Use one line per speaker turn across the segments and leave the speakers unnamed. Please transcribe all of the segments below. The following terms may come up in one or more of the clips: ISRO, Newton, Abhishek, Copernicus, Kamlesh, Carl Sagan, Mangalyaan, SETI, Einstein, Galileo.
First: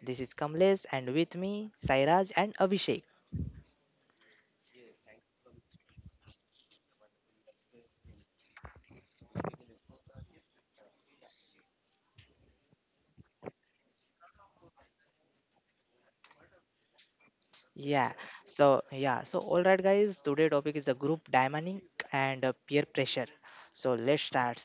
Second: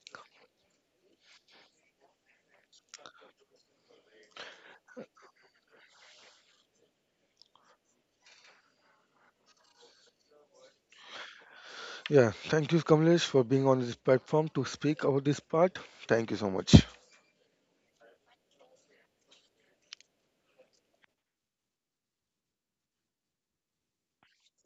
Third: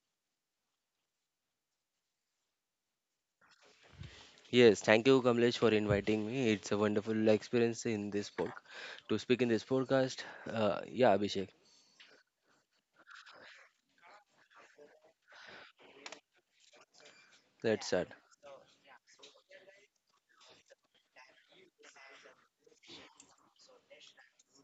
This is Kamlesh and with me Sairaj and Abhishek.
Yes, thank you, Kamlesh, for inviting me. It's a wonderful experience in this pod to speak in this podcast. Yeah, Abhishek,
Yeah, thank you, Kamlesh, for being on this platform to speak about this part. Thank you so much.
let's start.
Yeah. So all right, guys. Today topic is the group dynamic and peer pressure. So let's start.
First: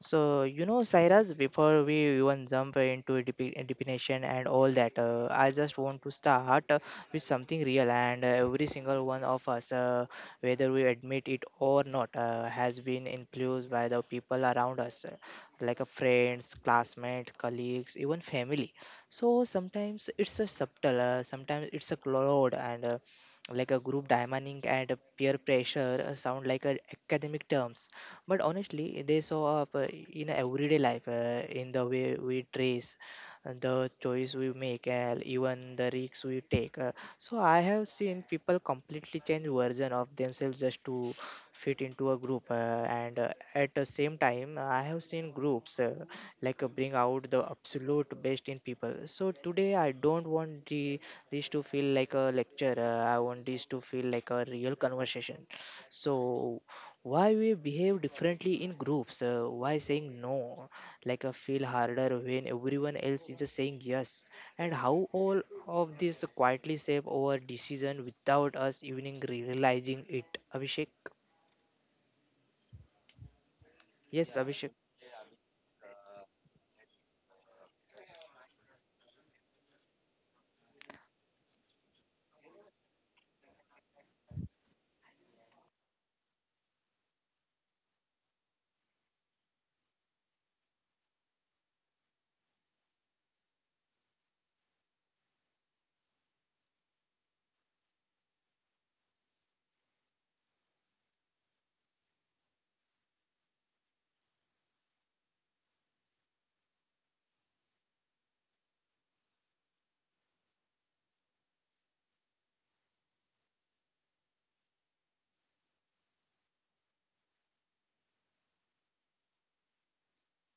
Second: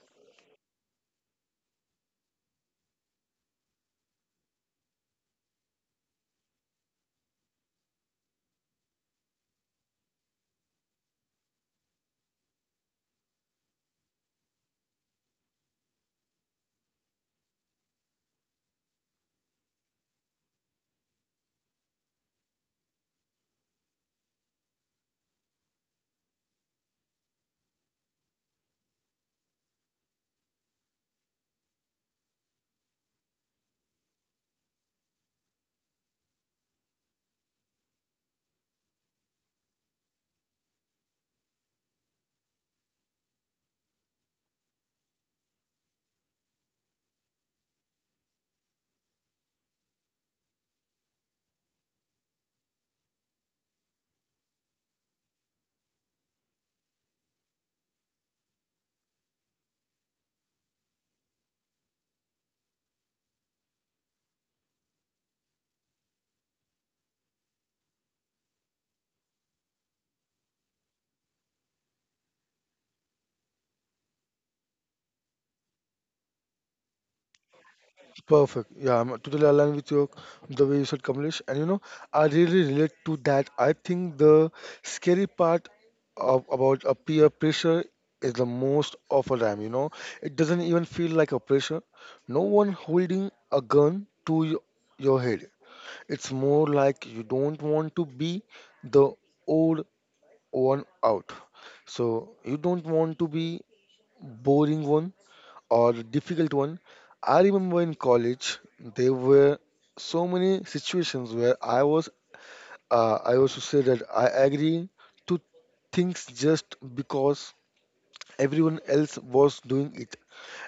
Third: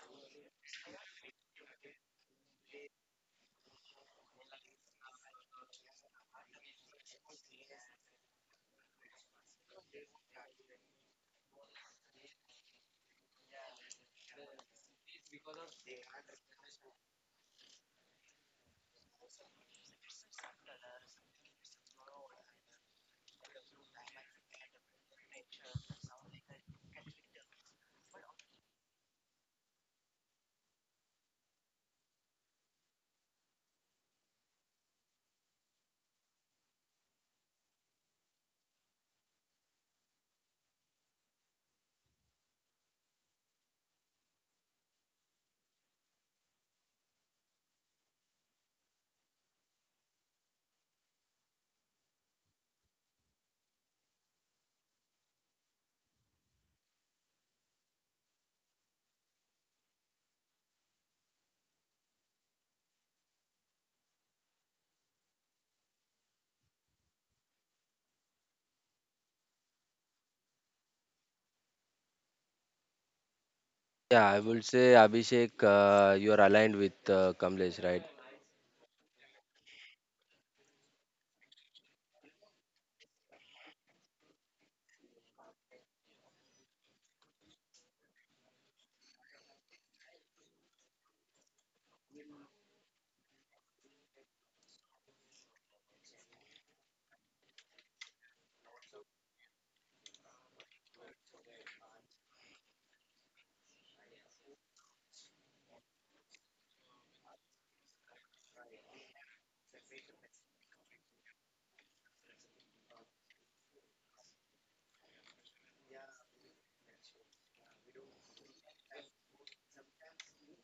So Cyrus, before we even jump into definition and all that, I just want to start with something real. And every single one of us, whether we admit it or not, has been influenced by the people around us, like a friends, classmates, colleagues, even family, so sometimes it's a subtle, sometimes it's a cloud, and like a group dynamic and a peer pressure sound like a academic terms, but honestly they show up in everyday life, in the way we dress, the choice we make, and even the risks we take. So I have seen people completely change version of themselves just to fit into a group. And At the same time, I have seen groups, bring out the absolute best in people. So today I don't want the this to feel like a lecture. I want this to feel like a real conversation. So why we behave differently in groups, why saying no like a feel harder when everyone else is saying yes, and how all of this quietly shape our decision without us even realizing it, Abhishek?
Yeah, I
Yes,
would
Abhishek.
say Abhishek, you are aligned with Kamlesh, right?
Perfect. Yeah, I'm totally aligned with you, the way you said, Kamlesh. And you know, I really relate to that. I think the scary part of, about a peer pressure is the most awful time. You know, it doesn't even feel like a pressure. No one holding a gun to your head. It's more like you don't want to be the old one out. So you don't want to be boring one or difficult one. I remember in college there were so many situations where I was I also say that I agree to things just because everyone else was doing it.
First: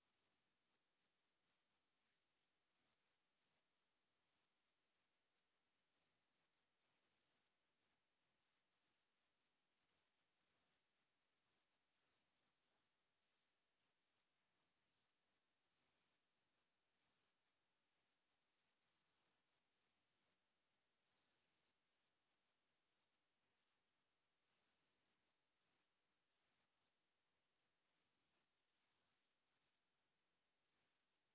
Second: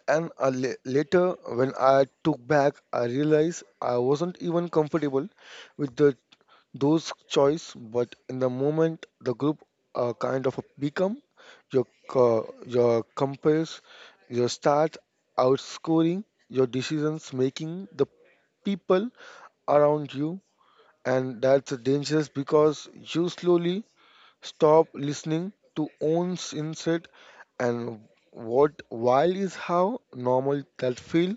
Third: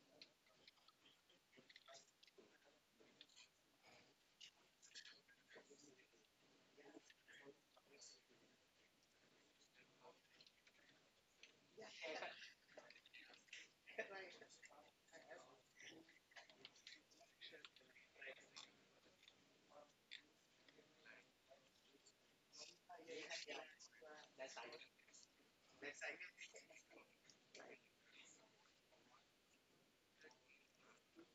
And later when I took back, I realized I wasn't even comfortable with the those choice, but in the moment the group kind of become your your compass. You start outscoring your decisions making the people around you, and that's dangerous because you slowly stop listening to own insight, and what while is how normal that feel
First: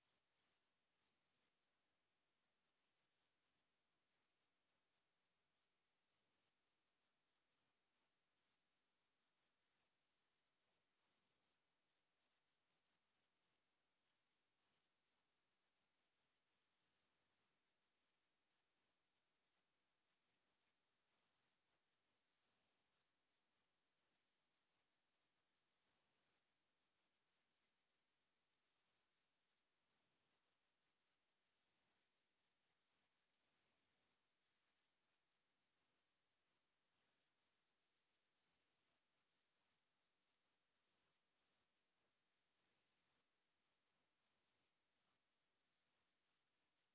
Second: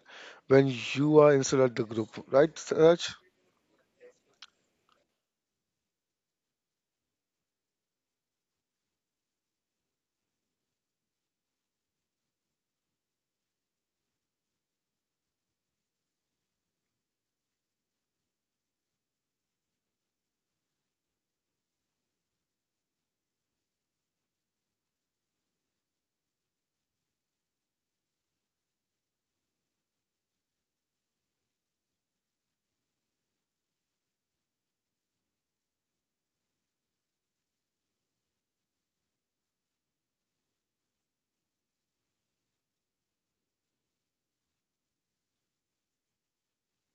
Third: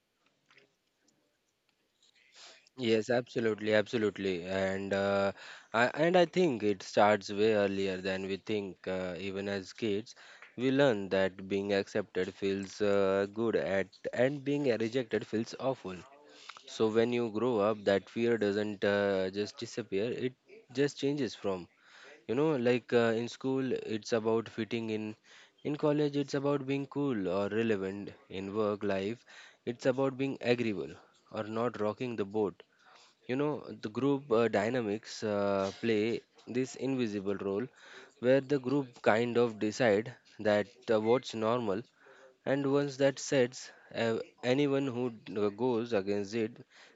when you are inside the group, right, Raj?
Yes, absolutely, absolutely, and I think it starts way earlier than we think. Even as kids, we learn that being accepted feels good at and being rejected feels awful. So when you grow up, that fear doesn't just disappear. It just changes from, you know, like in school, it's about fitting in. In college, it's about being cool or relevant. In work life, it's about being agreeable or not rocking the boat. You know, the group dynamics play this invisible role where the group kind of decide that what's normal, and once that sets, anyone who goes against it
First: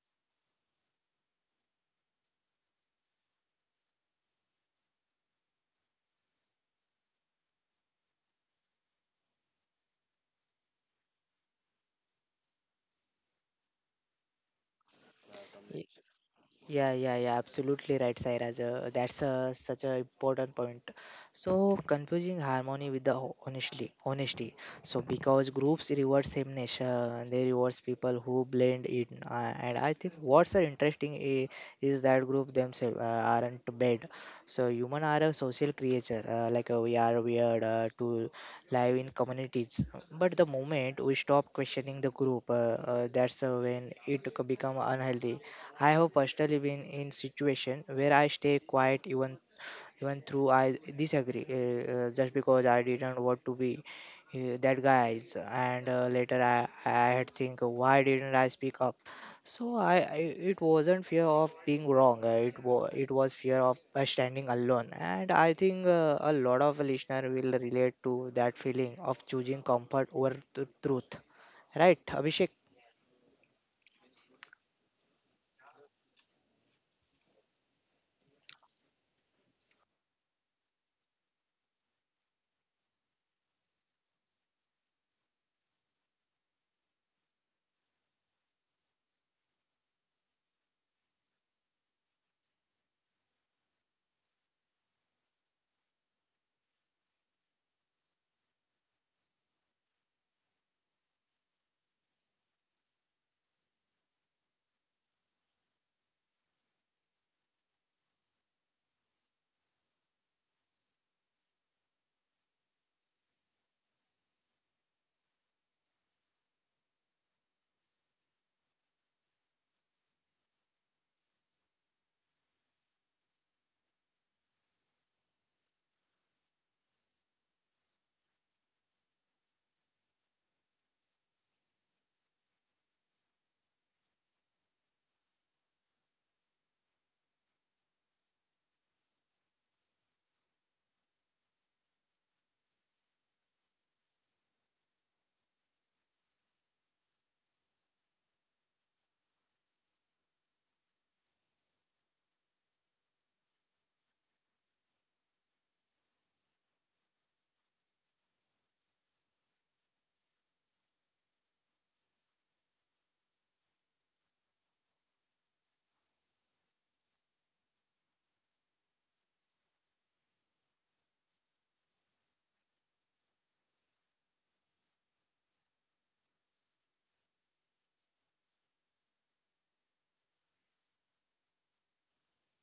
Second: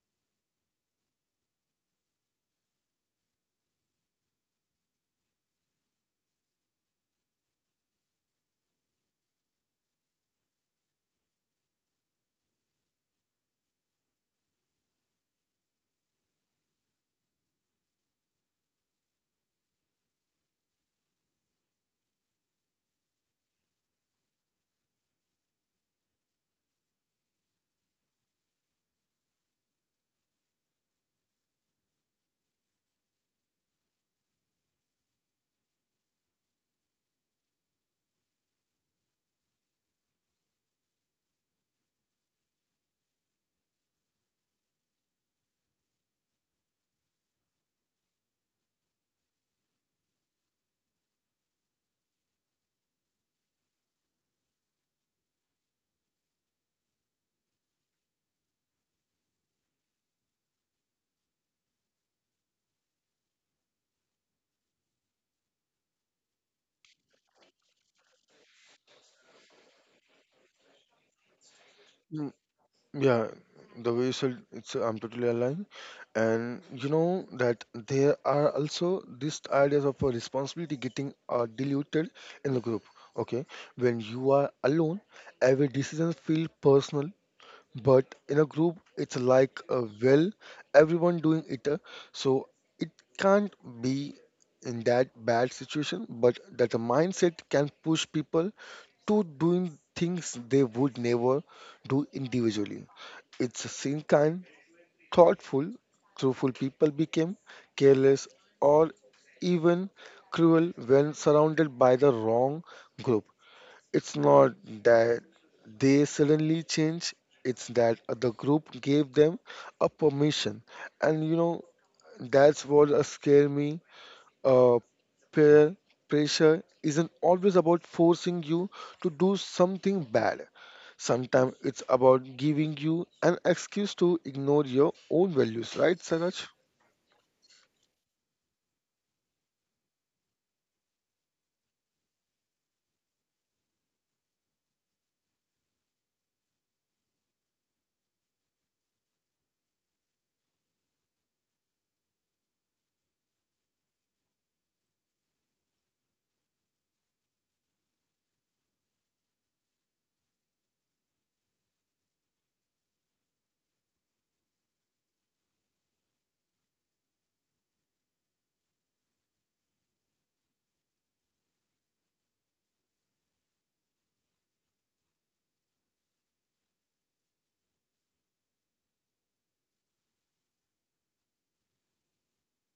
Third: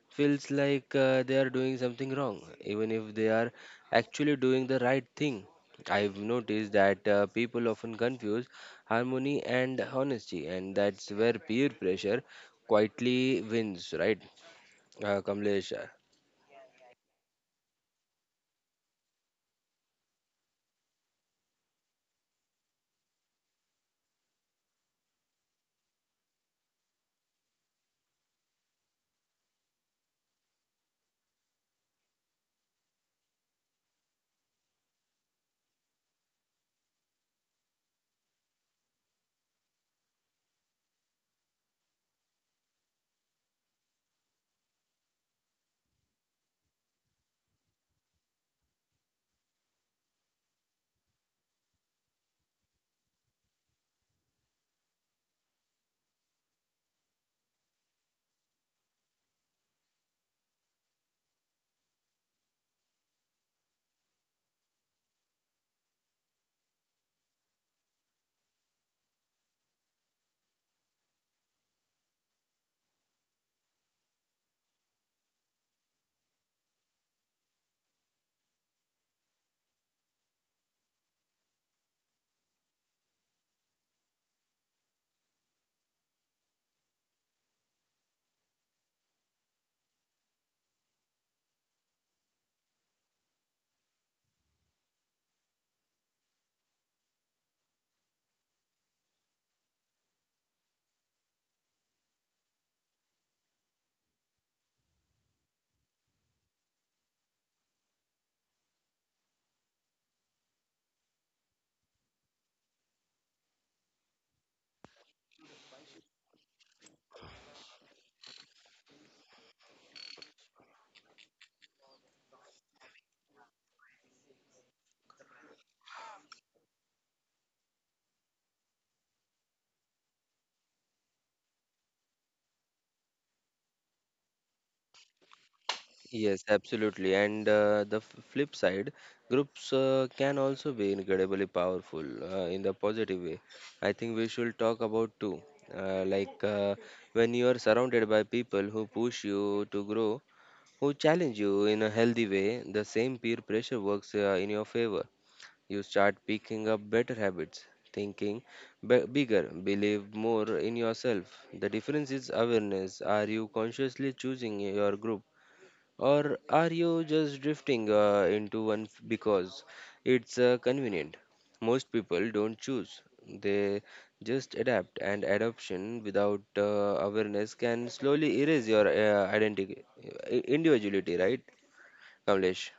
feels like they are doing something wrong, even if they are actually doing the right thing. I've noticed that people often confuse harmony and honesty, and that's where peer pressure quietly wins, right, Kamlesh?
Yeah, yeah, yeah, absolutely right, Sairaj. That's such an important point. So, confusing harmony with the honestly, honesty. So, because groups reward sameness, they rewards people who blend in. And I think what's interesting is that group themselves aren't bad. So, human are a social creature. We are weird to live in communities. But the moment we stop questioning the group, that's when it become unhealthy. I have personally been in situation where I stay quiet even through I disagree, just because I didn't want to be that guys. And later, I had think, why didn't I speak up? So I, I it wasn't fear of being wrong. It was fear of standing alone, and I think a lot of listener will relate to that feeling of choosing comfort over the truth, right, Abhishek?
Yeah, the way you said it's I'm totally aligned. And you know that there are also these ideas of a responsibility getting diluted in the group. Okay, when you are alone, every decision feels personal, but in a group it's like well, everyone doing it, so it can't be in that bad situation, but that the mindset can push people to doing things they would never do individually. It's a same kind thoughtful truthful people became careless or even cruel when surrounded by the wrong group. It's not that they suddenly change, it's that the group gave them a permission. And you know, that's what scare me. Uh, Peer pressure isn't always about forcing you to do something bad. Sometimes it's about giving you an excuse to ignore your own values, right,
Yes,
Saraj?
absolutely. And the flip side, groups can also be incredibly powerful in the positive way. I think we should talk about too. Uh, like uh, when you are surrounded by people who push you to grow, who challenge you in a healthy way, the same peer pressure works in your favor. You start picking up better habits, thinking bigger, believe more in yourself. The difference is awareness. Are you consciously choosing your group? Or are you just drifting into one because it's convenient? Most people don't choose, they just adapt, and adoption without awareness can slowly erase your identity, individuality, right, Kamlesh?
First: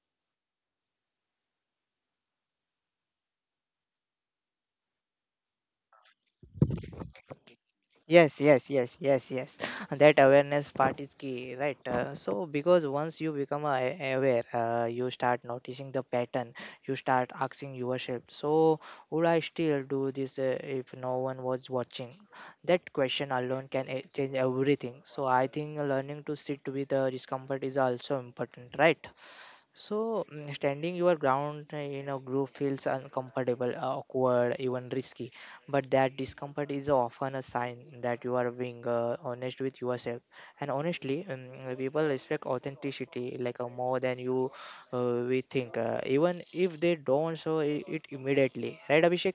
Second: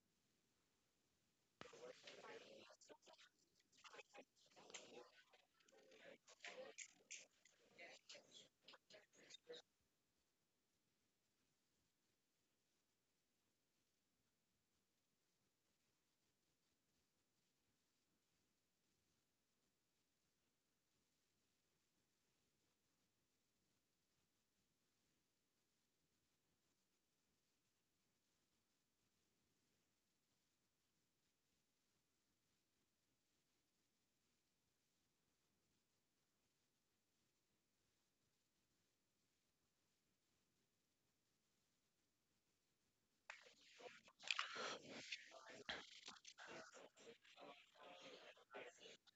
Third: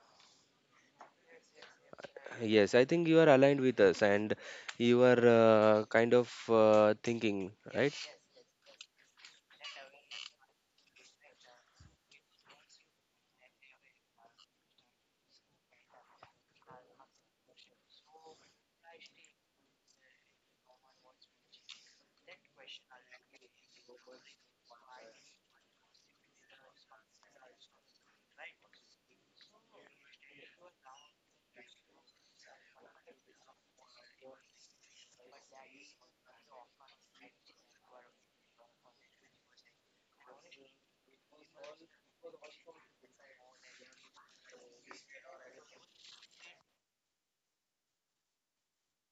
Yes, I think you are aligned with us and you are kind of thinking, right?
Yes, yes, yes, yes, yes. That awareness part is key, right? Because once you become aware, you start noticing the pattern, you start asking yourself, so would I still do this if no one was watching? That question alone can change everything. So, I think learning to sit with the discomfort is also important, right? So, standing your ground in a group feels uncomfortable, awkward, even risky. But that discomfort is often a sign that you are being honest with yourself. And honestly, people respect authenticity more than you we think, even if they don't show it immediately. Right, Abhishek?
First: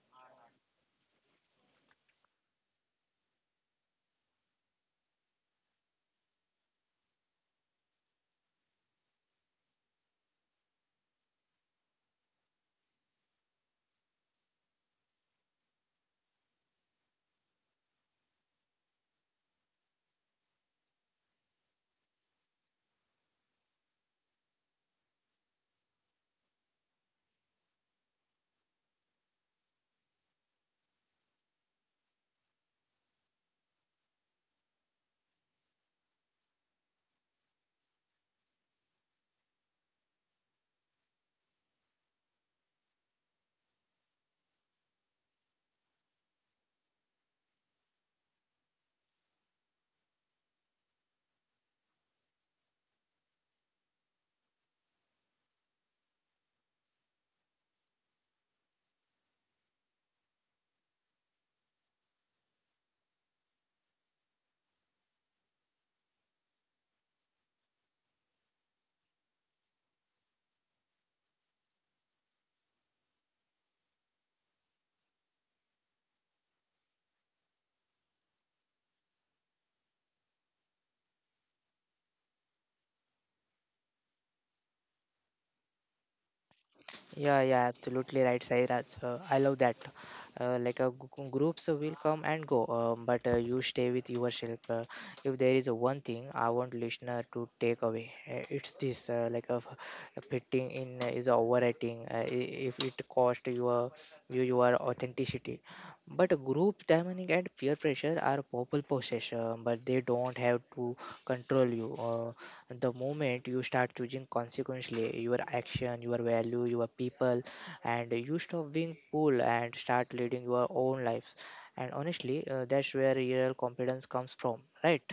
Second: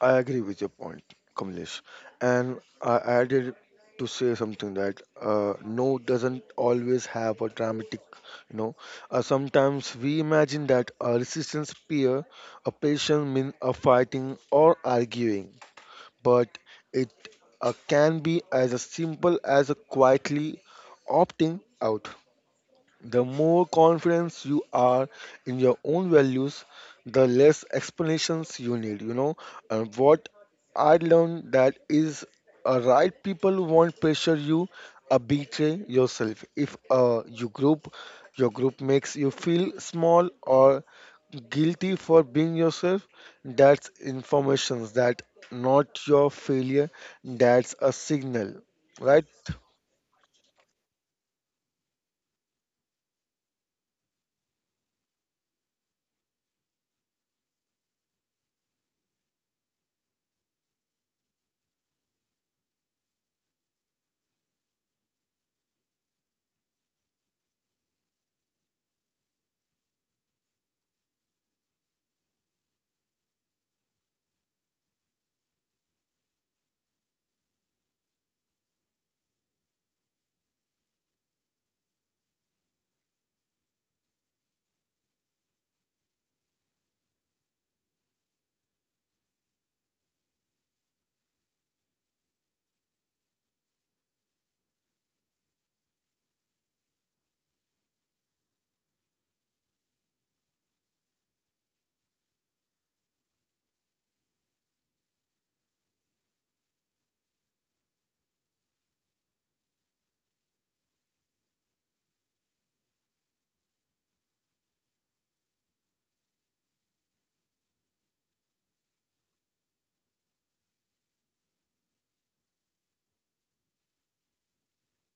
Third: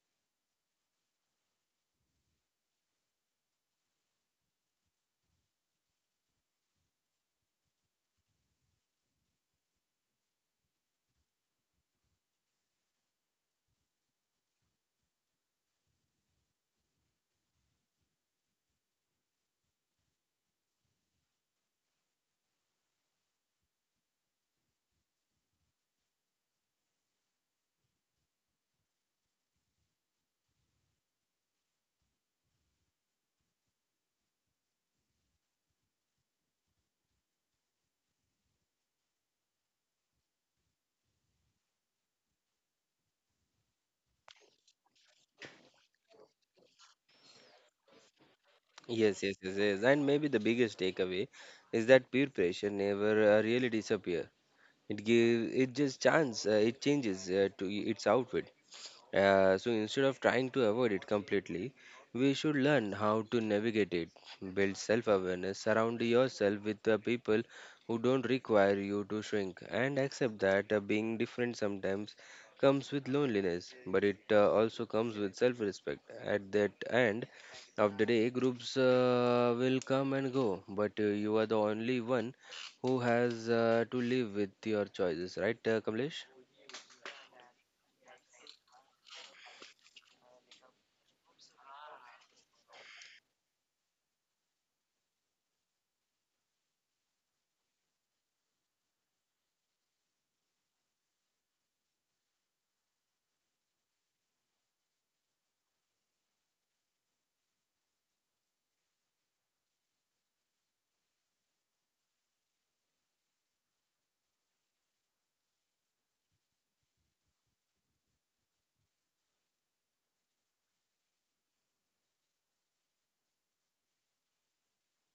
I agree with your point, Kamlesh. And I added to say something that no doesn't always have a dramatic, you know. Sometimes we imagine that a resistance peer, a patient means a fighting or arguing, but it can be as a simple as a quietly opting out. The more confidence you are in your own values, the less explanations you need, you know. And what I learned that is right people won't pressure you or betray yourself. If you group your group makes you feel small or guilty for being yourself, that's information, that not your failure, that's a signal,
Yes,
right?
yes, yes, yes. And maybe the biggest takeaway is that peer pressure never really disappears. It give it just chance. It changes to its outfit. So instead of trying to avoid it completely, we should learn how to navigate it, build self awareness, surround yourself with the people who don't require you to shrink, and accept that being different sometimes comes with loneliness, but it also comes with self respect. At that end of the day, groups will come and go, but you are the only one who has to live with your choices, right, Kamlesh?
Yeah, yeah, absolutely right, Sairaj. I love that. Groups will come and go, but you stay with yourself. If there is one thing I want listener to take away, it's this: fitting in is overrating. If it cost you your authenticity, but group dynamic and peer pressure are people possession, but they don't have to control you. The moment you start choosing consequently your action, your value, your people, and you stop being pulled and start leading your own lives, and honestly, that's where real confidence comes from, right?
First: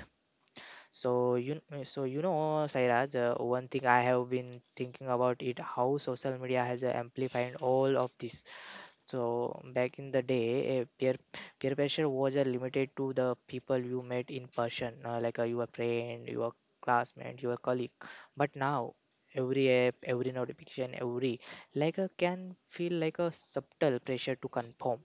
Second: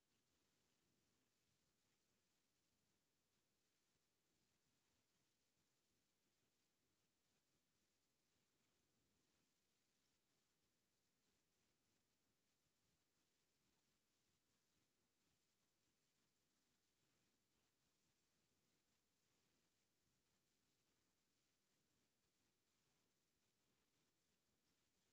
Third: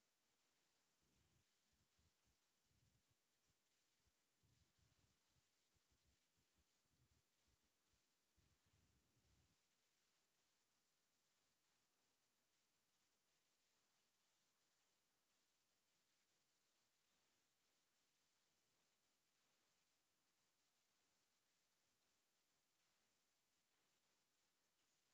So you know, Sairaj, one thing I have been thinking about it, how social media has amplified all of this. So back in the day, peer pressure was limited to the people you met in person, your friend, your classmate, your colleague. But now, every app, every notification, every like can feel like a subtle pressure to conform.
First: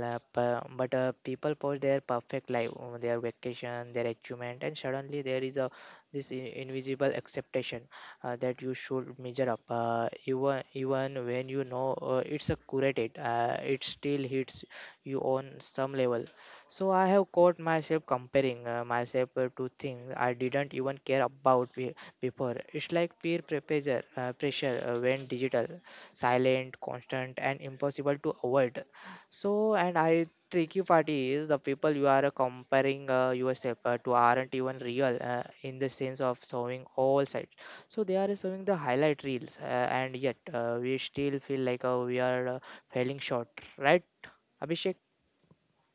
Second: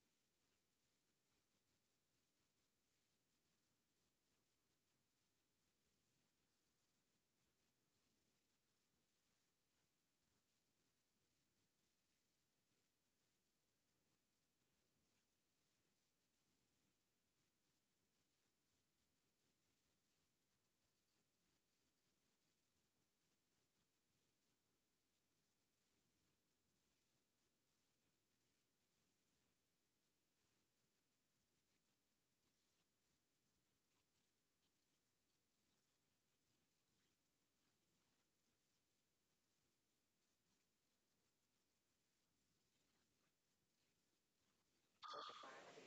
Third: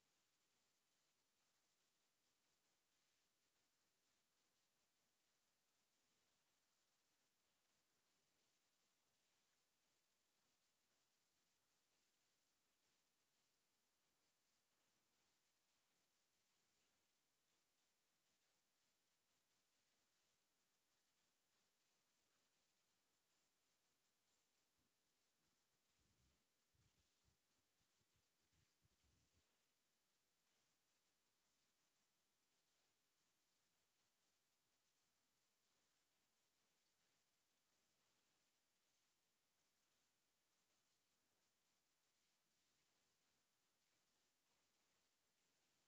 But people post their perfect life, their vacation, their achievement, and suddenly there is a this invisible expectation that you should measure up. Even when you know it's a curated, it still hits you on some level. So I have caught myself comparing myself to things I didn't even care about before. It's like peer pressure, when digital, silent, constant, and impossible to avoid. So, and I tricky part is the people you are comparing yourself to aren't even real in the sense of showing all sides. So they are showing the highlight reels, and yet we still feel like we are failing short, right, Abhishek?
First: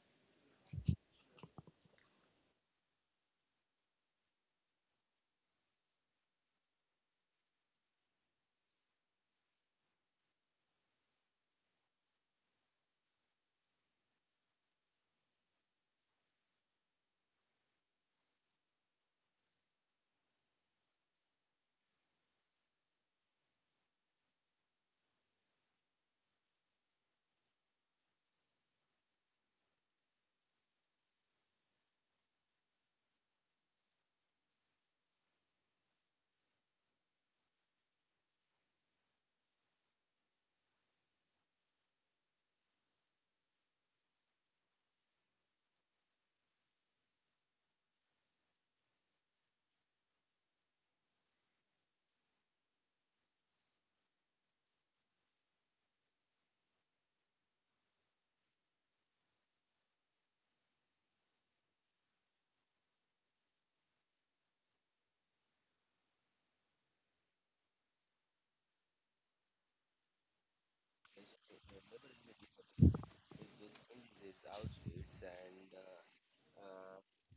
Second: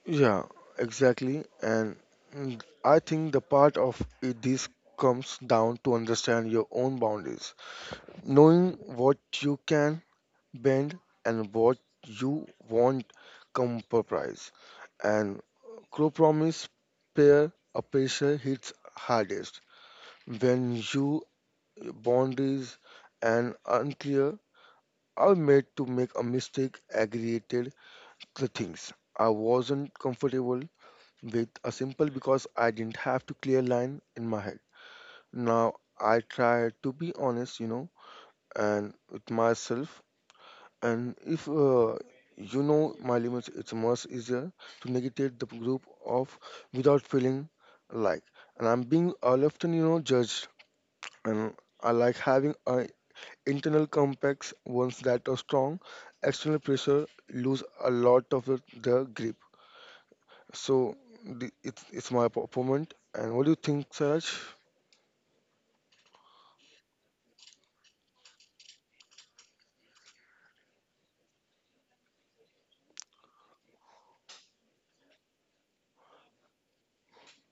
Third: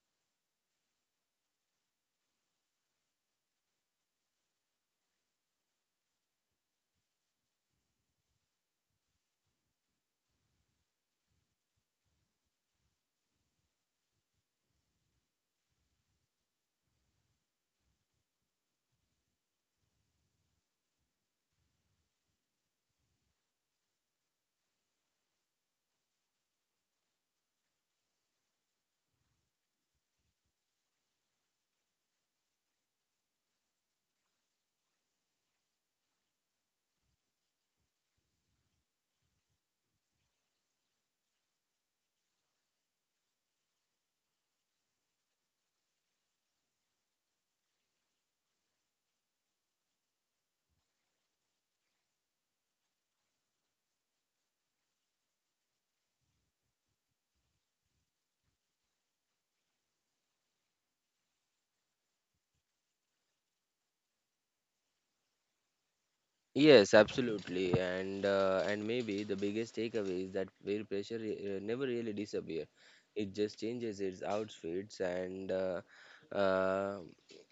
Yeah, exactly. And I think the part of it, this comes down to understand your own boundaries, knowing what you can bend and what you won't compromise. And compromise pair a pressure hits hardest when you boundaries and unclear are made to make a mistake aggregated the things I wasn't comfortable with a simple because I didn't have to clear line in my head. Now I try to be honest, you know, and with myself. And if you know my limits, it's much easier to negotiate the group of without feeling like. And I'm being often, you know, judged. And I like having an internal complex ones that are strong. External pressure lose a lot of their grip. So the, it's my opponent. And what do you think, Saraj?
Yes, absolutely, and maybe the biggest takeaway is that peer pressure never really disappears. It just changes its outfits uh,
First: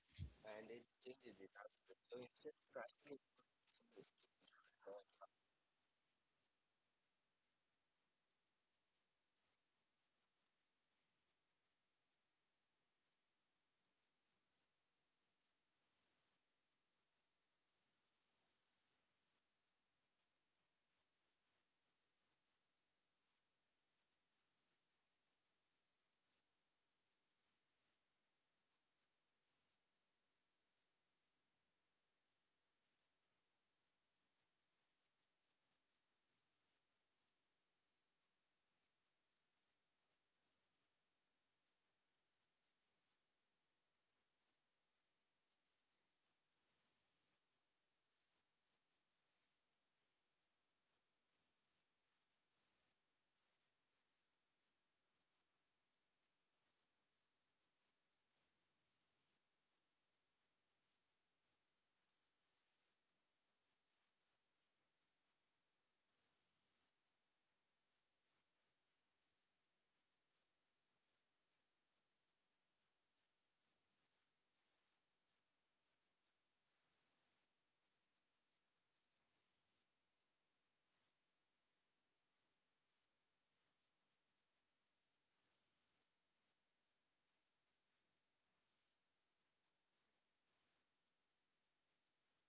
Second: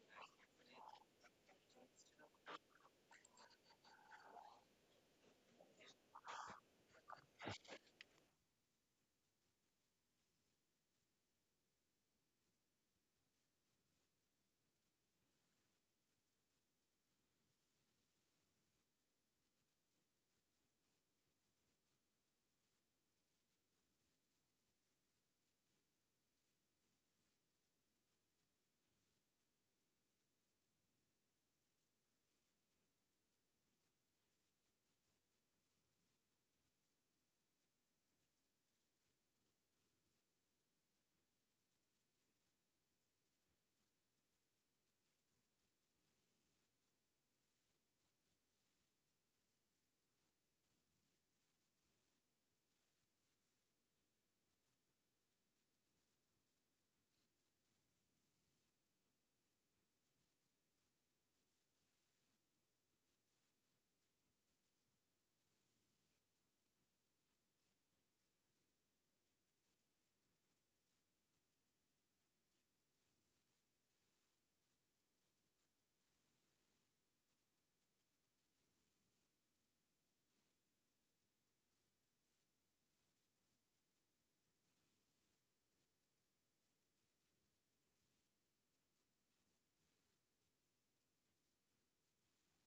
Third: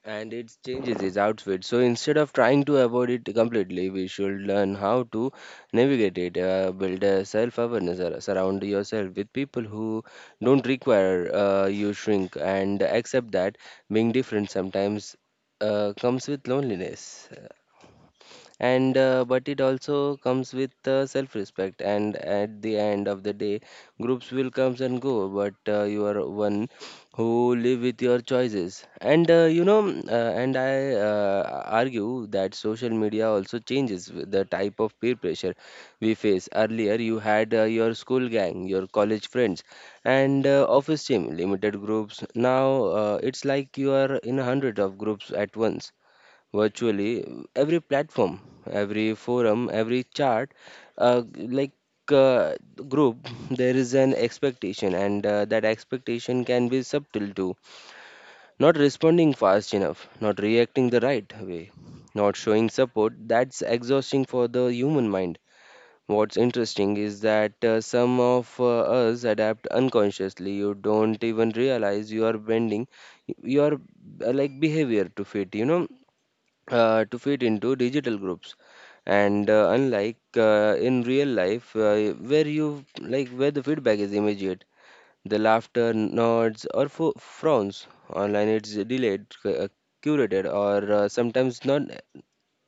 and it changes its outfit. So instead of trying to avoid it completely, we should learn how to navigate it. Build a self-awareness. Surround yourself with people who don't require you shrink, and accept that being different sometimes comes with loneliness and but it also comes with self-respect, and at the end of the day groups will comes and go, but you are one who live with your choices. And you know mm, and I argue that social media also changes with the type of peer pressure we face. Earlier you had your school gang, your college friends, and office team, limited groups. Now it's like you are in hundreds of groups at once, virtually every platform, every forum, every chat, uh, like uh, group, there is an expectation, and that expectation can be subtle too. Not responding fast enough, not reacting the right way, not showing support. That's exhausting for the human mind. What's interesting is that some of us adapt unconsciously. You don't even realize you are bending your like behavior to fit. You know, to fit into digital groups, and unlike in real life where you like where the feedback is immediate, the laughter, nods or frowns, online it's delayed, curated, or sometimes non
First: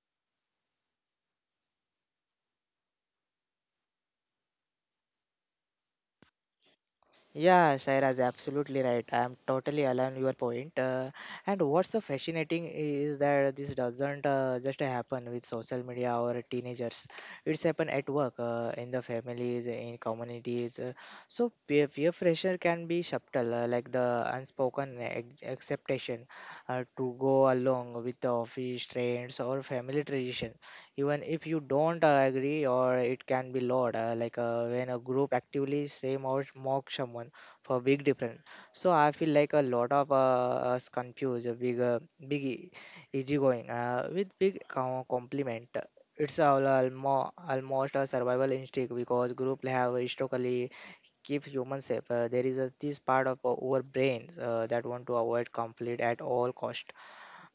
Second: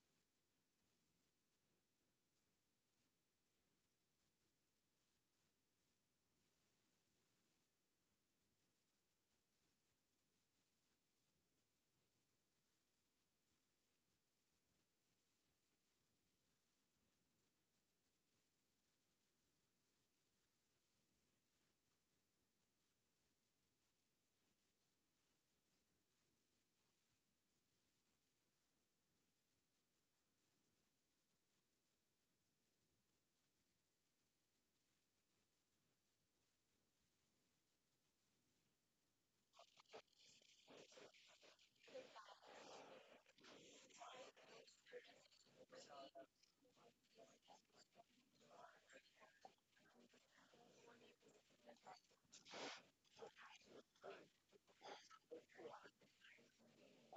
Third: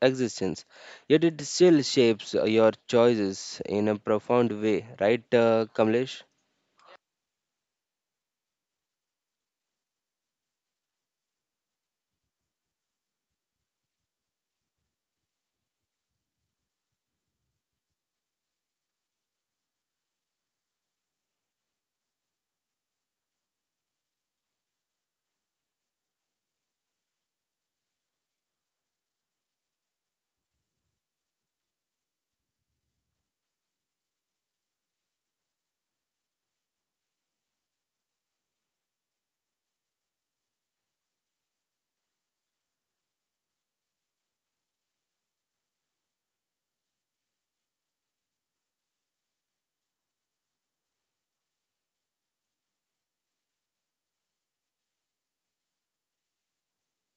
existence, yet it still shapes your choices in a profound way, right, Kamlesh?
Yeah, Shairaz, absolutely right. I'm totally aligned with your point. And what's so fascinating is that this doesn't just happen with social media or teenagers. It's happen at work, in the families, in communities. So peer pressure can be subtle, like the unspoken acceptation to go along with the office trends or family tradition even if you don't agree, or it can be lot, when a group actively shame or mock someone for big difference. So I feel like a lot of us confuse a big, big e- easygoing with big compliment. It's all almost a survival instinct because group have historically keep humans safe. There is this part of our brains that want to avoid conflict at all cost.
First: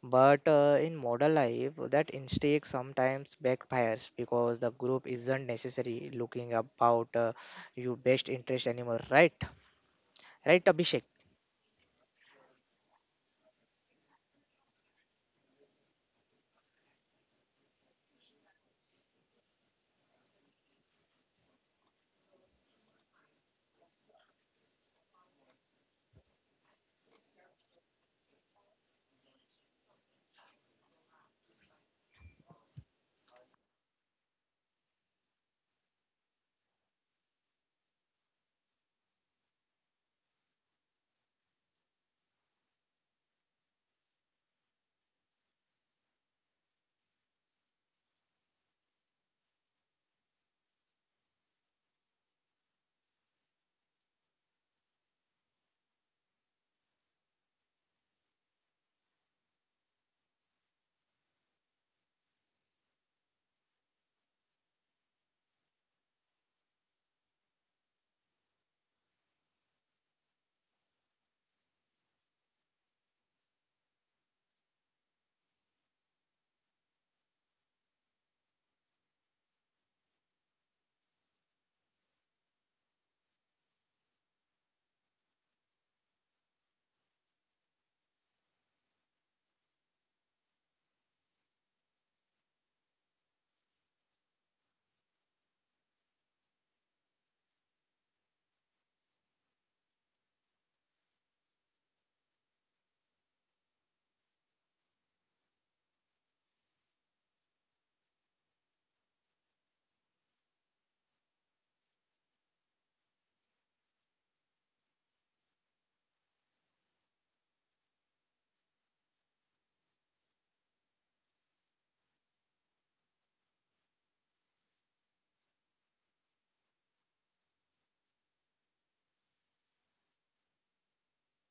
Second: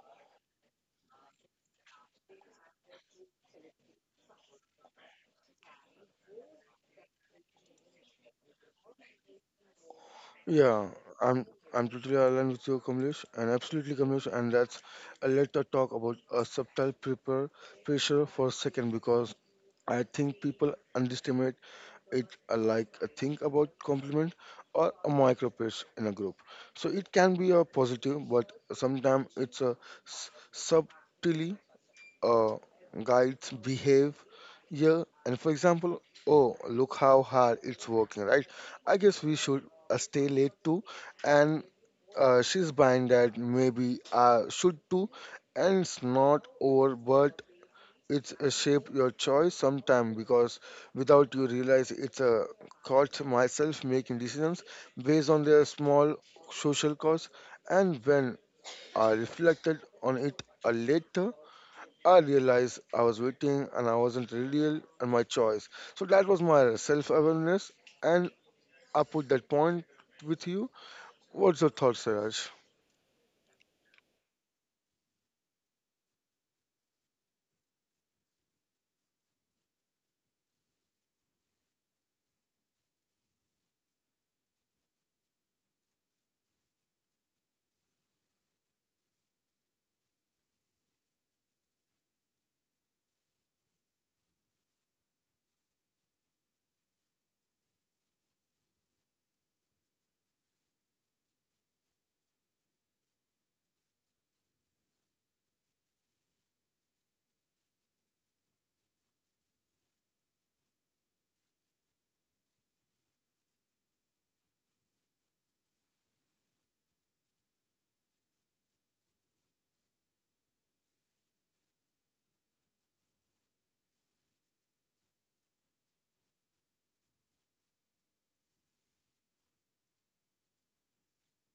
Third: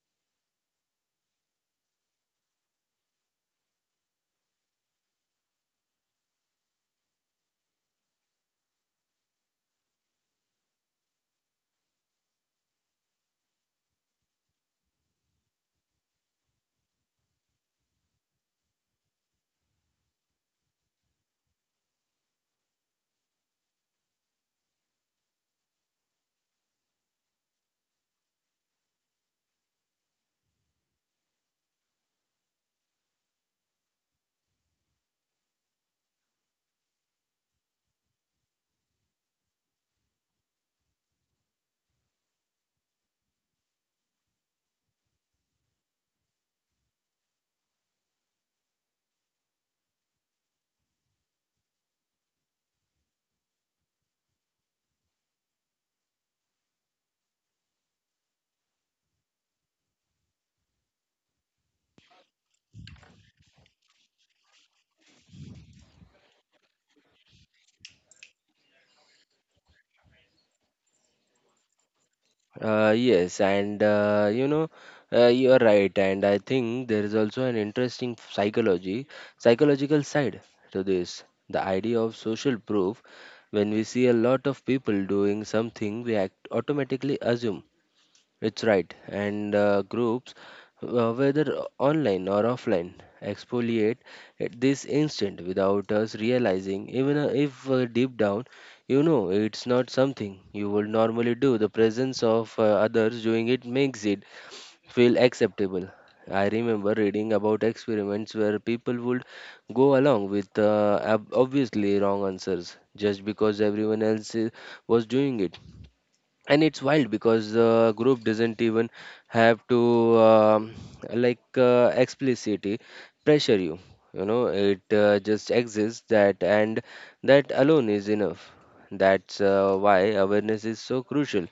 But in modern life, that instinct sometimes backfires because the group isn't necessarily looking about your best interest anymore, right? Right,
Yeah,
Abhishek?
I'm I'm totally aligned with you, Kamlesh, and absolutely Kamlesh. And that's let us talk about a subtle prepare pressure for a second, because I think people underestimate it. Like a think about compliment or a micro pitch in a group. So it can be a positive, but sometimes it's a subtly uh, guides behave. Yeah, and for example, oh look how hard it's working, right, I guess we should stay late too. And she's buying that, maybe I should too. And it's not over, but it's a shape your choice sometime, because without you realize it's a caught myself making decisions based on their small social costs, and when I reflected on it a later, I realized I was waiting and I wasn't really real and my choice. So that was my self awareness. And I put that point with you. What's your thought, Siraj?
Yes, and you know, you are right, and I think there is also an interesting psychology, psychological side to this. The idea of social proof, when we see a lot of people doing something, we act automatically assume it's right. And groups, whether online or offline, exfoliate at this instant without us realizing, even if deep down you know it's not something you would normally do. The presence of others doing it makes it feel acceptable. I remember reading about experiments where people would go along with obviously wrong answers just because everyone else was doing it, and it's wild because the group doesn't even have to explicitly pressure you. You know it just exists, that and that alone is enough. That's why awareness is so crucial,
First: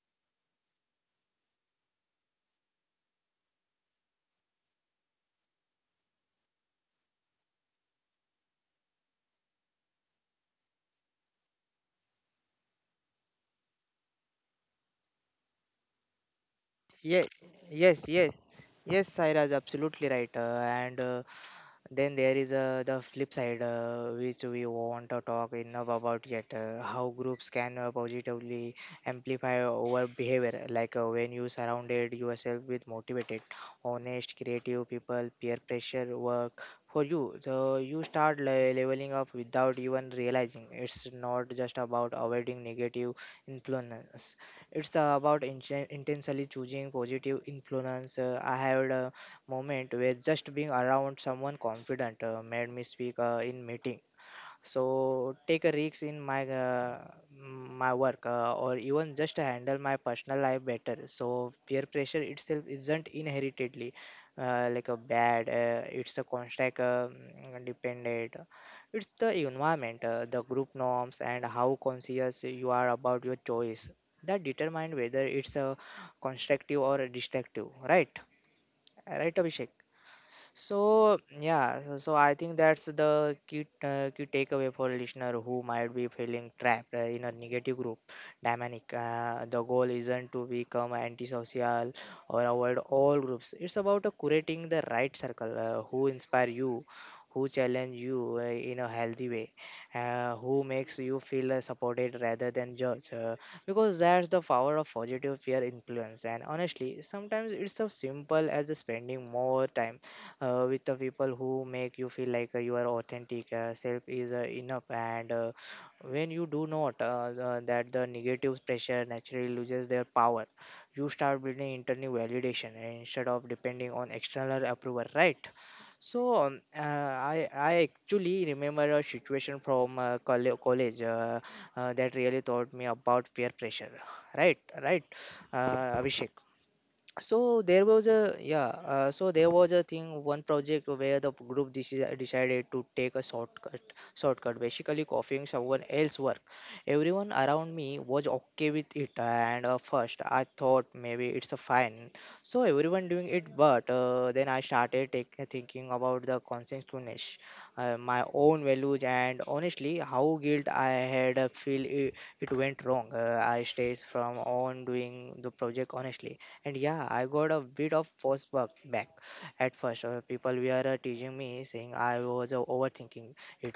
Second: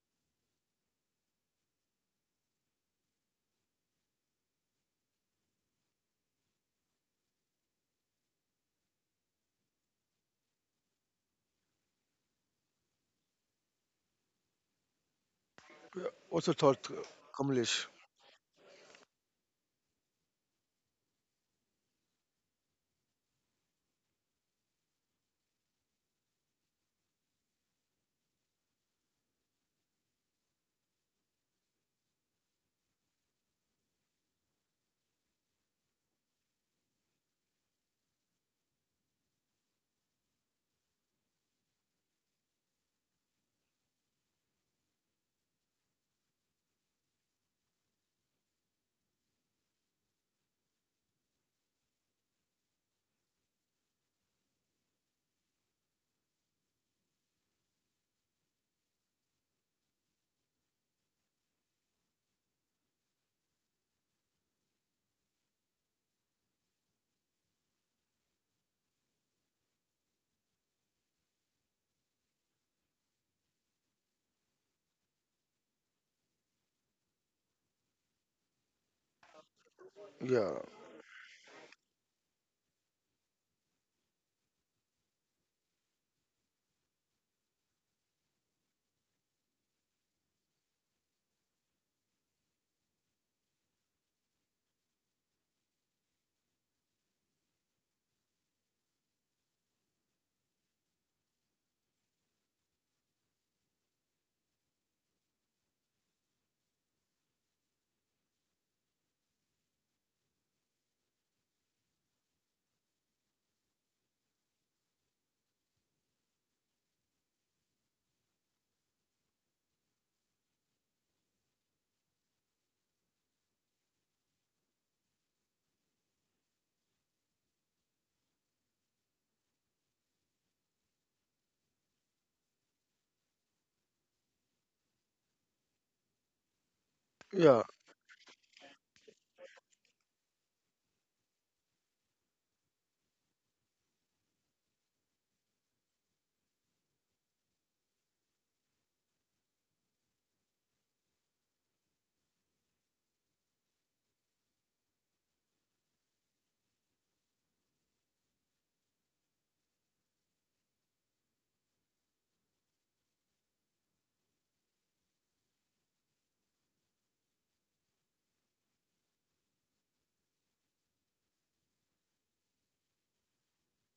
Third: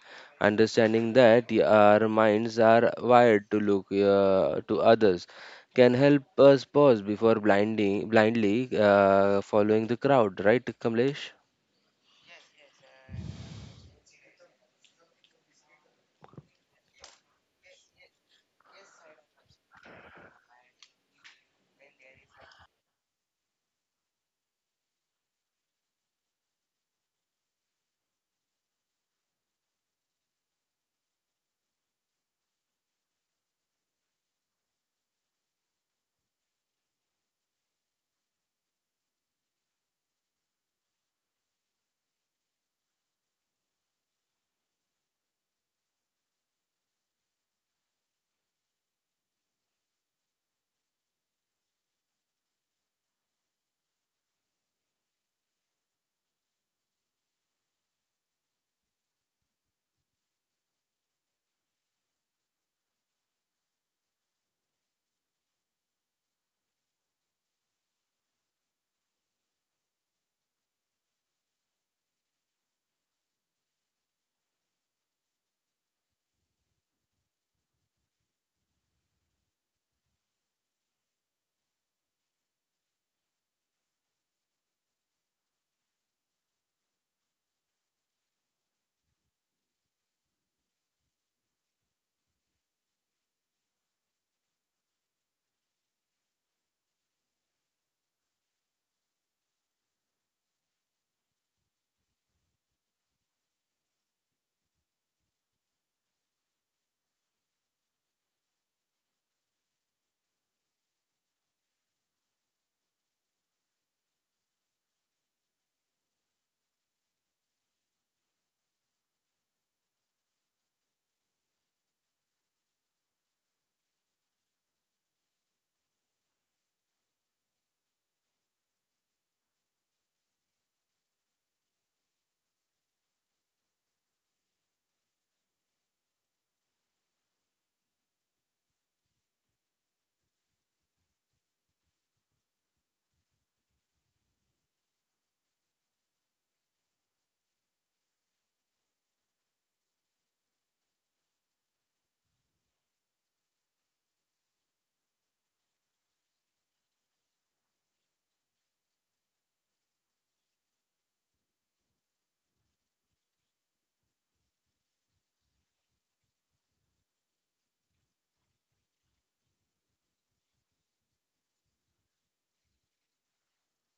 understanding that our minds are wired to look to others can help us pause before blinding blindly following the crowd, right, Kamlesh?
What's your thought,
Yeah,
Kamlesh?
yes, yes, yes, Sairaj, absolutely right. And Then there is the flip side, which we want to talk enough about yet. How groups can positively amplify our behavior, when you surrounded yourself with motivated, honest, creative people, peer pressure work for you. So you start leveling up without even realizing. It's not just about avoiding negative influence. It's about intentionally choosing positive influence. I have. Moment where just being around someone confident made me speak in meeting, so take a risk in my my work, or even just handle my personal life better. So peer pressure itself isn't inheritedly a bad, it's a constant dependent. It's the environment, the group norms and how conscious you are about your choice that determine whether it's a constructive or a destructive, right? Right, Abhishek?
Yeah,
So I think that's the key key takeaway for listener who might be feeling trapped in a negative group dynamic. The goal isn't to become antisocial or avoid all groups. It's about curating the right circle, who inspire you, who challenge you in a healthy way, who makes you feel supported rather than judged. Because that's the power of positive peer influence. And honestly, sometimes it's so simple as spending more time with the people who make you feel like you are authentic self is enough. And when you do not that the negative pressure naturally loses their power, you start building internal validation instead of depending on external approval, right? So I actually remember a situation from college, that really taught me about peer pressure, right right, Abhishek?
yeah.
So there was a yeah. Uh, so there was a thing one project where the group decided to take a shortcut. Shortcut basically copying someone else's work. Everyone around me was okay with it, and first I thought maybe it's a fine. So everyone doing it, but then I started thinking about the consequences, my own values, and honestly how guilt I had feel it, it went wrong. I stayed from on doing the project honestly, and yeah, I got a bit of pushback back at first. People were teasing me, saying I was overthinking it.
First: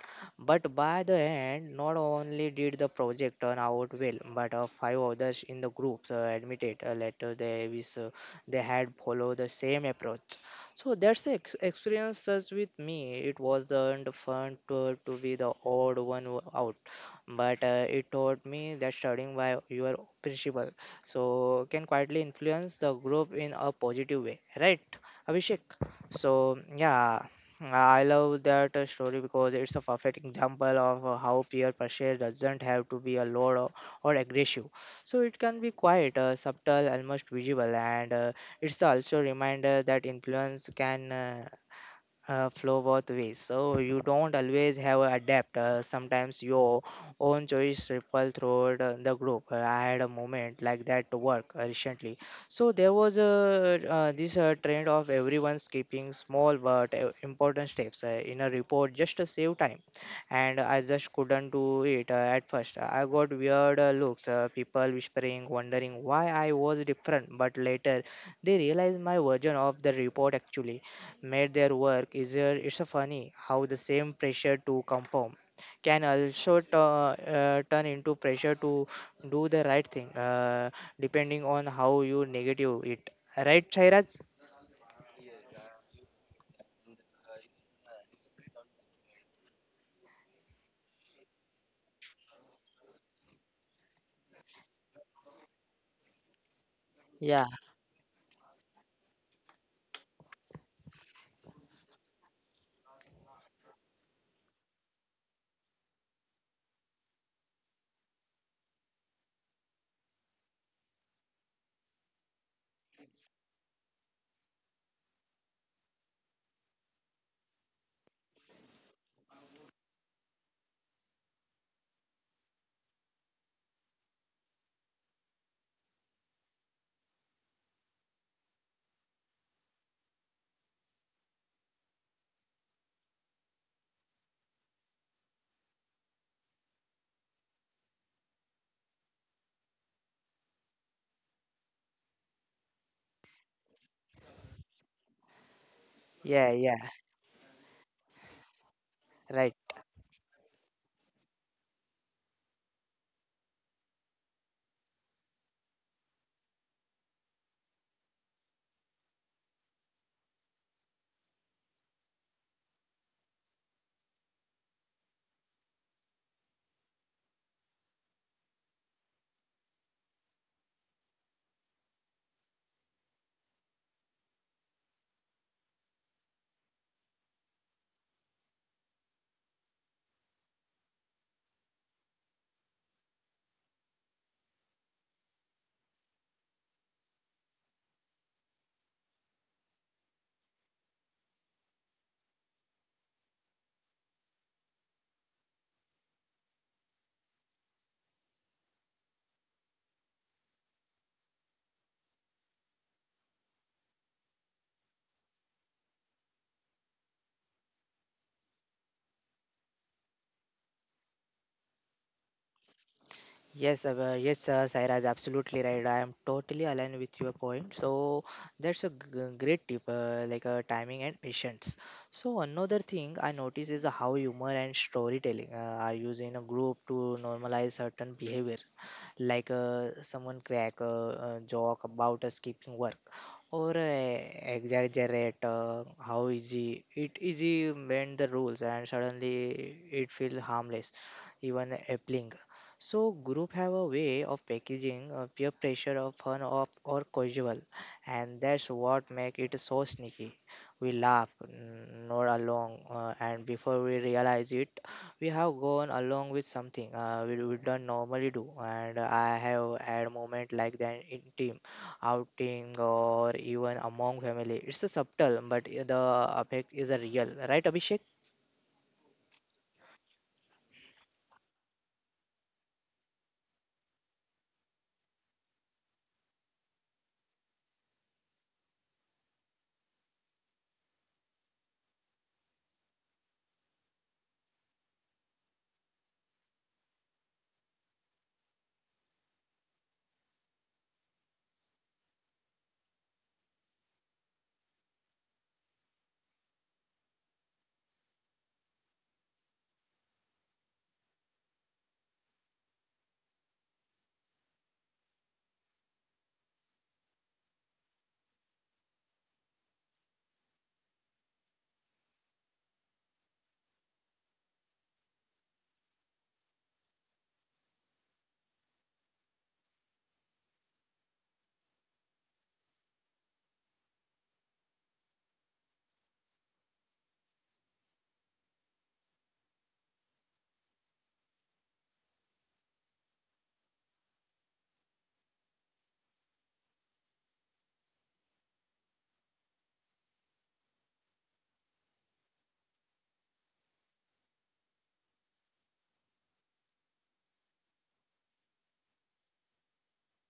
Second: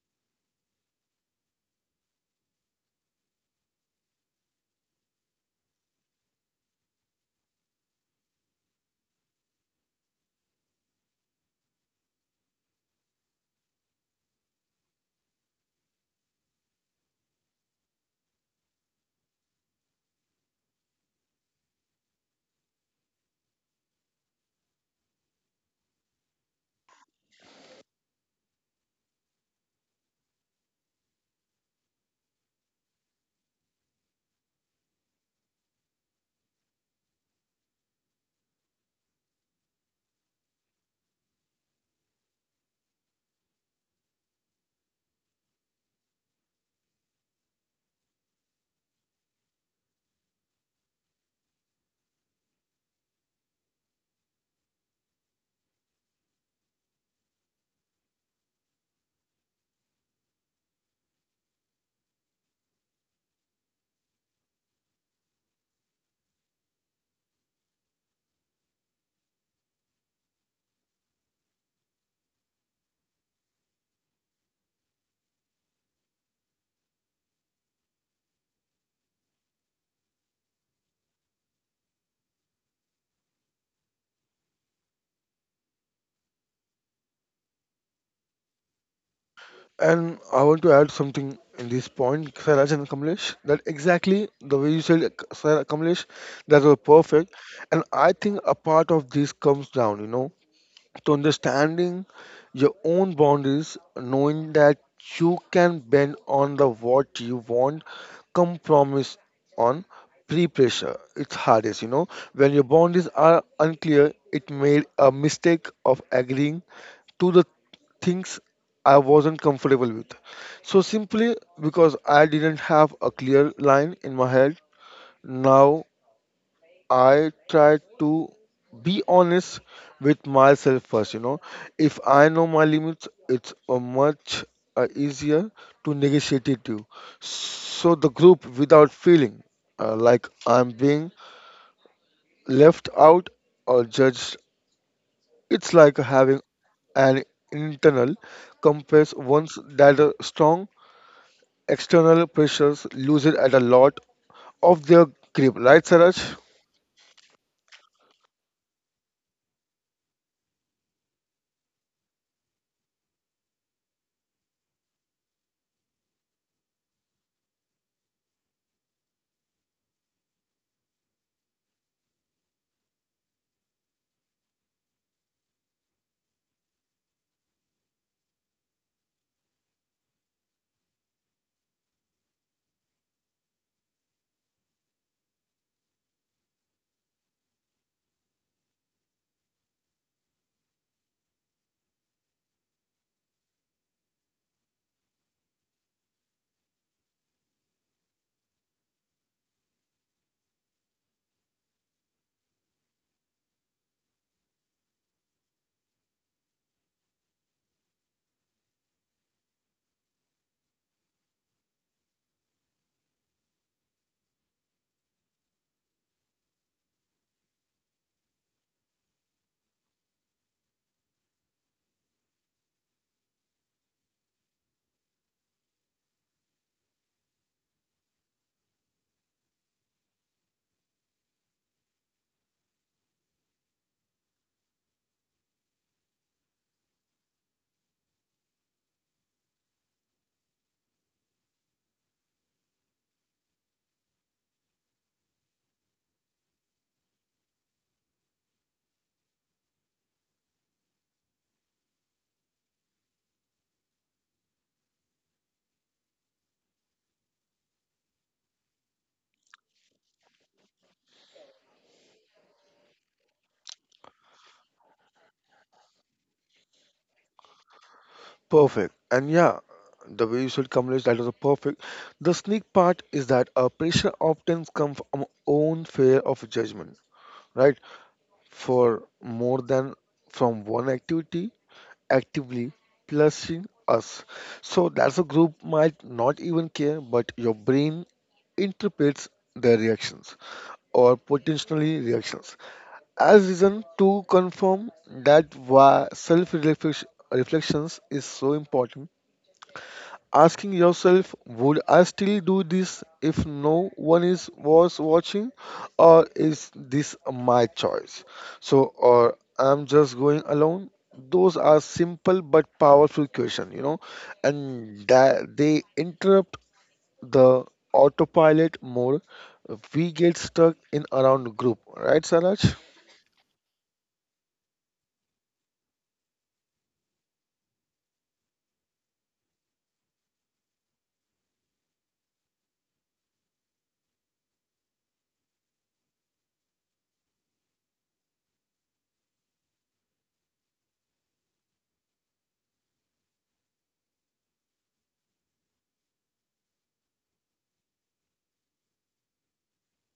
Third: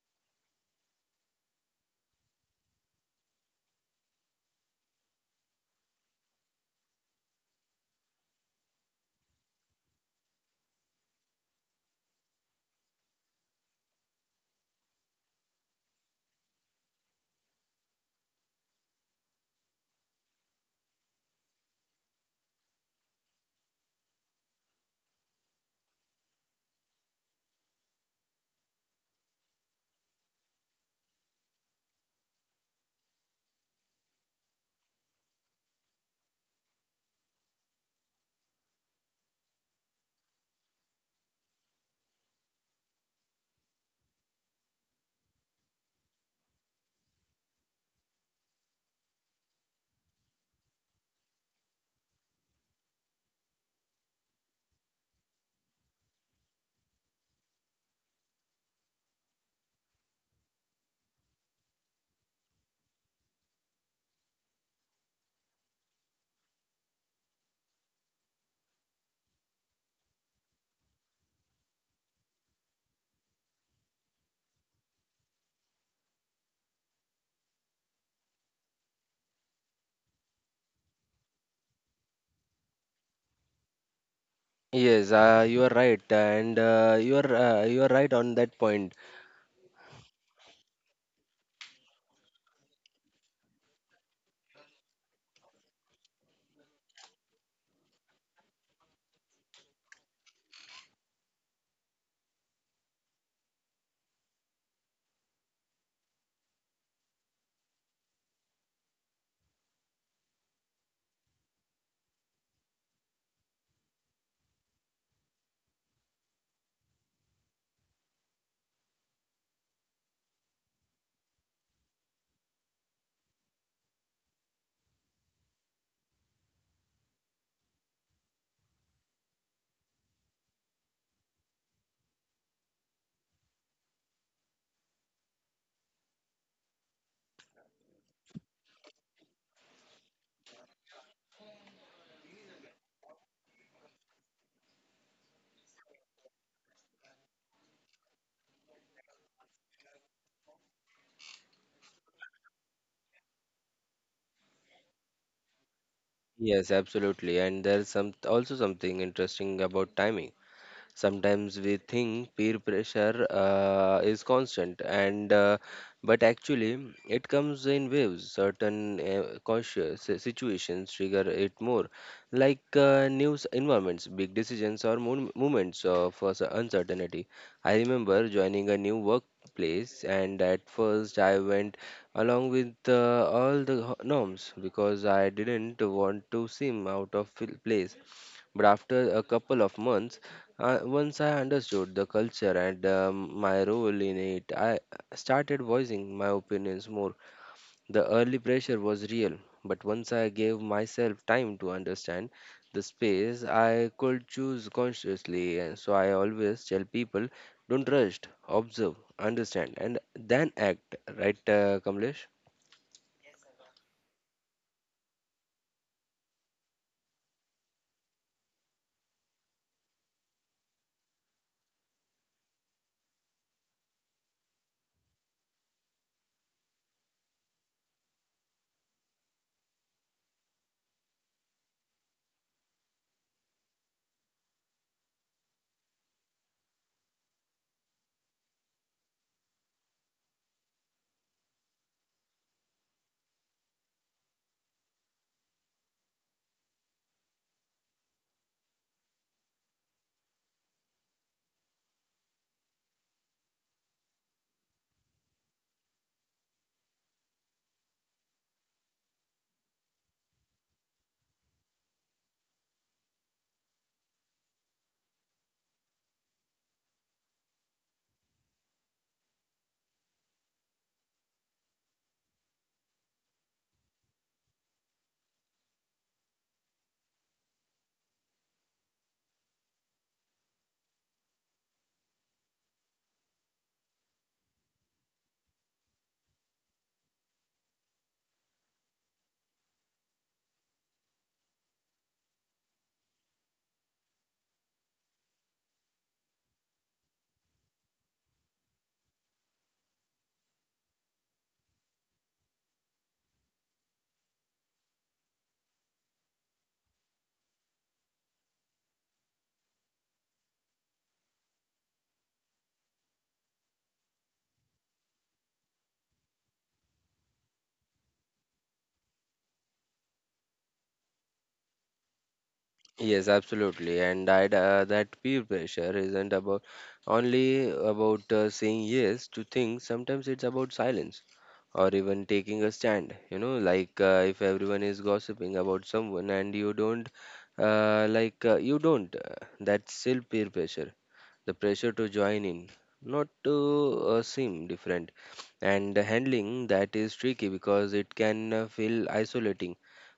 But by the end, not only did the project turn out well, but five others in the groups admitted later they wish they had followed the same approach. So that's the experiences with me. It wasn't fun to be the odd one out, but it taught me that studying by your principle so can quietly influence the group in a positive way, right, Abhishek? So yeah, I love that story, because it's a perfect example of how peer pressure doesn't have to be a loud or aggressive. So it can be quite subtle, almost visible, and it's also a reminder that influence can flow both ways. So you don't always have a adapt. Sometimes your own choice ripple through the group. I had a moment like that to work recently. So there was a this trend of everyone skipping small but important steps in a report just to save time, and I just couldn't do it at first. I got weird looks, people whispering, wondering why I was different. But later, they realized my version of the report actually made their work easier. It's a funny how the same pressure to conform can also turn into pressure to do the right thing, depending on how you negative it. Right, Chairaj?
Yes, you are right, and you are right on that point.
And I want to add something in this point, Siraj and Kamlesh, that exactly the way you said, Sir Kamlesh, that was perfect.
Yeah,
And I think a part of this comes down, you know, to understanding your own boundaries, knowing that you can bend on the what you want, compromise on pre-pressure. It's hardest, you know. When your boundaries are unclear, it made a mistake of agreeing to the things I wasn't comfortable with. So simply because I didn't have a clear line in my head, now I try to be honest with myself first. You know, if I know my limits, it's much easier to negotiate it to. So the group without feeling like I'm being left out or judged. It's like having
yeah,
an internal compass
right.
once that strong external pressures lose it at a lot of their grip. Right, Saraj?
Yes, absolutely, and there's some also something interesting about timing. Sometimes we think peer pressure is constant, and but actually it comes in waves. Certain conscious situations trigger it more, like news environments, big decisions, or moments of uncertainty. I remember joining a new workplace, and at first I went along with all the norms because I didn't want to seem out of place. But after a couple of months, once I understood the culture and my role in it, I started voicing my opinions more. The early pressure was real, but once I gave myself time to understand the space, I could choose consciously. And so I always tell people don't rush, observe, understand, and then act. Right, Kamlesh?
Yes, yes, Saira is absolutely right. I am totally aligned with your point. So that's a great tip, like timing and patience. So another thing I notice is how humor and storytelling are used in a group to normalize certain behavior, like someone crack a joke about skipping work or exaggerate how easy it easy bend the rules, and suddenly it feel harmless, even appealing. So group have a way of packaging peer pressure of fun of or casual, and that's what make it so sneaky. We laugh, nod along, and before we realize it, we have gone along with something we don't normally do. And I have had moment like that in team outing or even among family. It's a subtle, but the effect is a real, right, Abhishek?
Perfect. And yeah, the way you said, Kamlesh, that was a perfect. The sneak part is that pressure often comes from own fear of judgment, right? For more than from one activity actively plusing us. So that's a group might not even care, but your brain interprets their reactions or potentially reactions as reason to confirm that why self reflections is so important, asking yourself, would I still do this if no one is was watching, or is this my choice? So, or I'm just going alone. Those are simple but powerful question, you know, and that they interrupt the autopilot mode. We get stuck in around group, right, Saraj?
Yes, absolutely. And I, that peer pressure isn't about only about saying yes to things. Sometimes it's about silence or even taking a stand. You know, like if everyone is gossiping about someone and you don't, that's still peer pressure. The pressure to join in, not to seem different. And handling that is tricky because it can feel isolating.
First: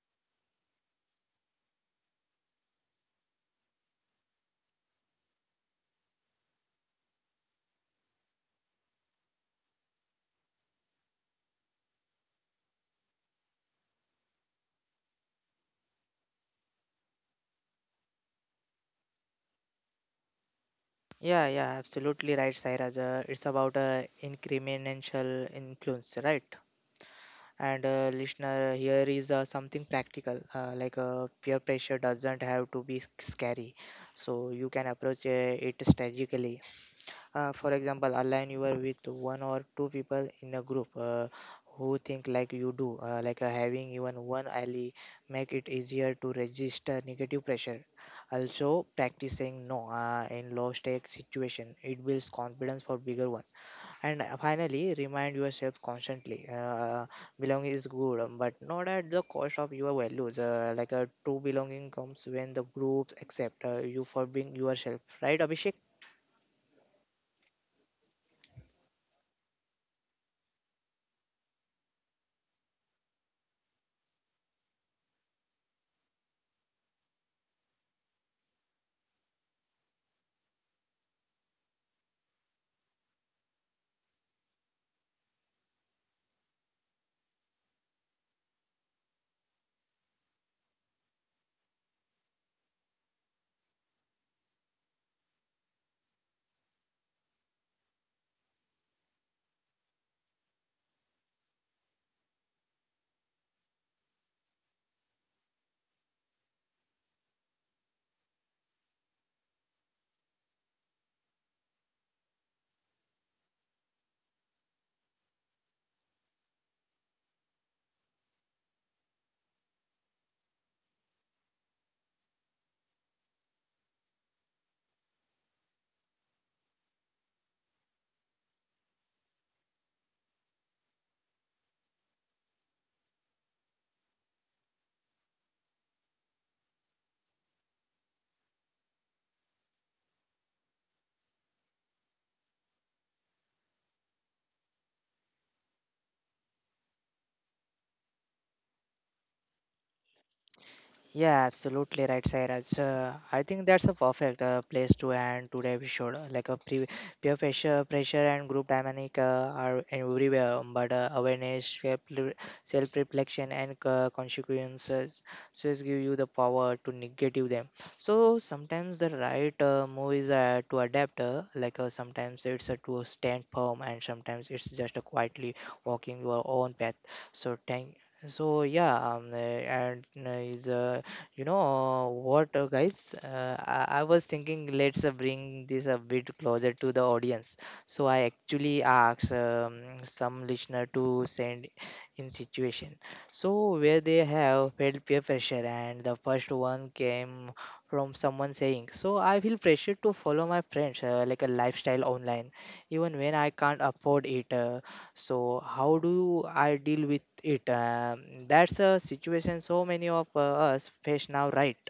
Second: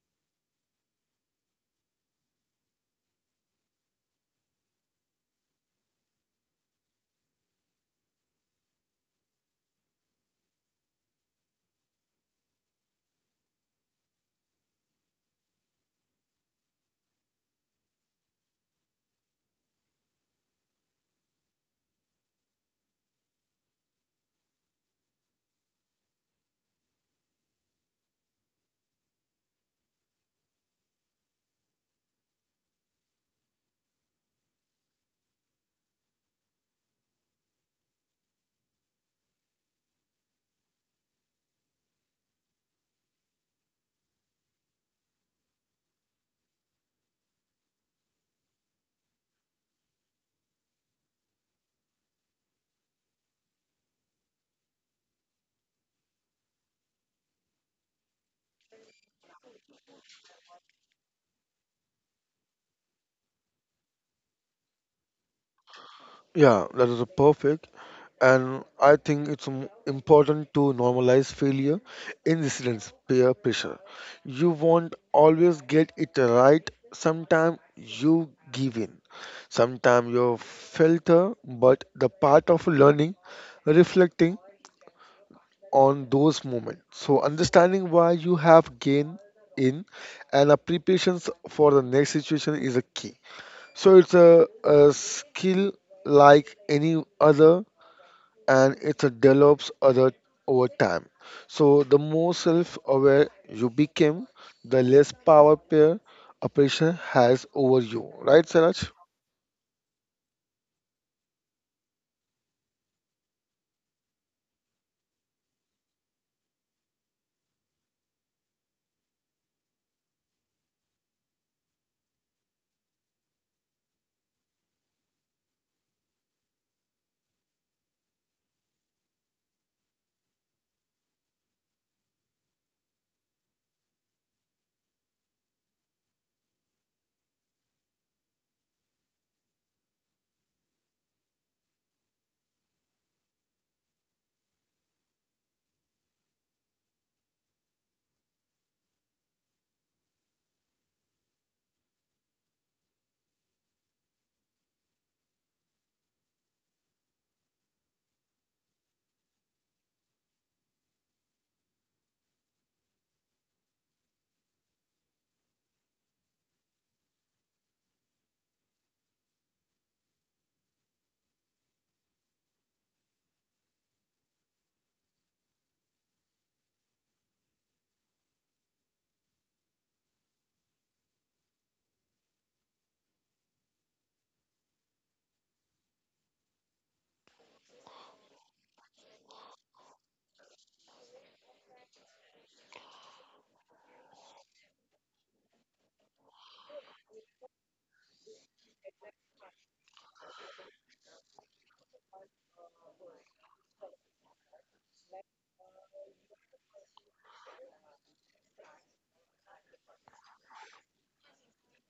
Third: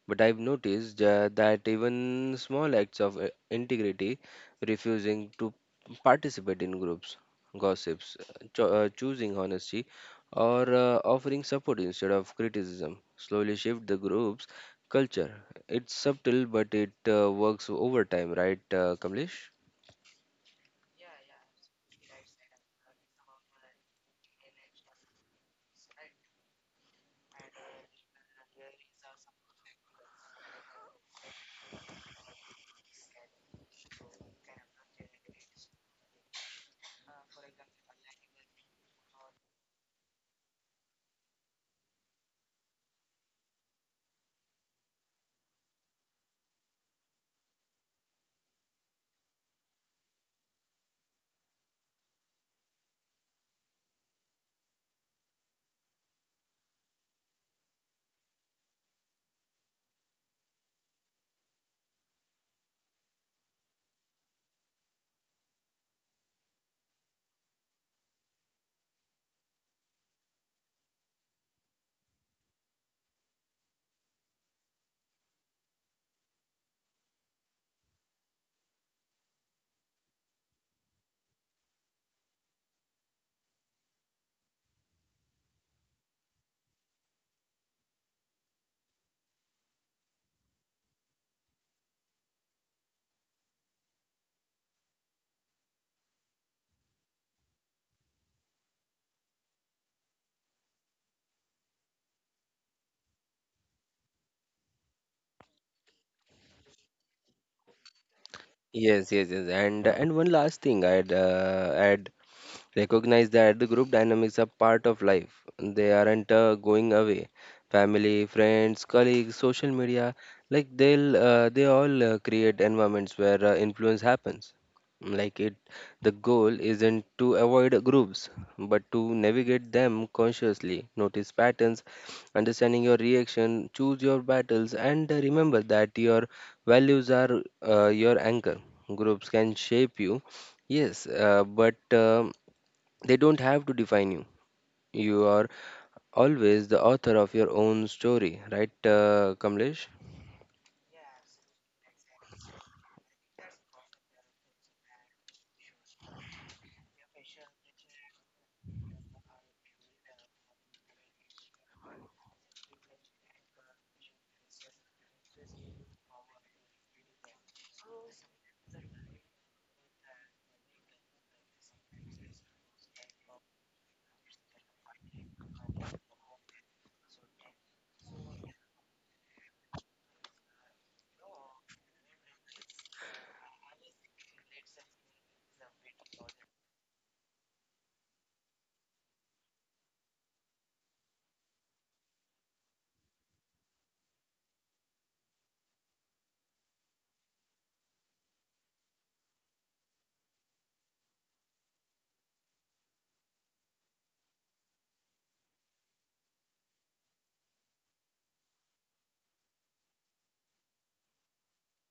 But I've noticed that even small acts of integrity, refusing to participate in groups, gossips, choosing honesty, or offering support instead of criticism slowly shift the group's culture. It's subtle, but it works over time, right, Kamlesh?
Yeah, yeah, absolutely right, Sairaj. It's about incremental influence, right? And listener here is something practical, like peer pressure doesn't have to be scary. So you can approach it strategically. For example, align you are with one or two people in a group, who think like you do, like having even one ally make it easier to register negative pressure. Also practicing no in low stake situation, it builds confidence for bigger one. And finally, remind yourself constantly belonging is good, but not at the cost of your values, like a true belonging comes when the groups accept you for being yourself, right, Abhishek?
Yeah, that is a perfect. And I think it's important to normalize failure in residence peer pressure. You won't always get it right. Sometimes you give in. Sometimes you filter, but the part of learning, reflecting on those moments. So understanding why you have gained in and a preparations for the next situation is a key. So it's a skill like any other, and it develops other over time. So the more self-aware you become, the less power peer oppression has over you. Right, Saraj?
Yes, yes, yes. And one last thing I'd add. Recognize that the group dynamics are part of life. They aren't going away. Family, friends, colleagues, social media, like they'll they all create environments where influence happens. Like it, the goal isn't to avoid groups, but to navigate them consciously, notice patterns, understanding your reaction, choose your battles, and remember that your values are your anchor. Groups can shape you, yes, but they don't have to define you. You are always the author of your own story, right, Kamlesh?
Yeah, absolutely right, Sairaj. I think that's a perfect place to end today. We should like a peer pressure, pressure and group dynamic are everywhere, but awareness, self reflection, and consequences just give you the power to negative them. So sometimes the right move is to adapt. Like sometimes it's to stand firm, and sometimes it's just quietly walking your own path. So thank. So yeah, and is you know what, guys? I was thinking, let's bring this a bit closer to the audience. So I actually asked some listener to send in situation. So where they have felt peer pressure, and the first one came from someone saying, "So I feel pressure to follow my friends like a lifestyle online, even when I can't afford it. So how do I deal with it?" That's a situation so many of us face now, right?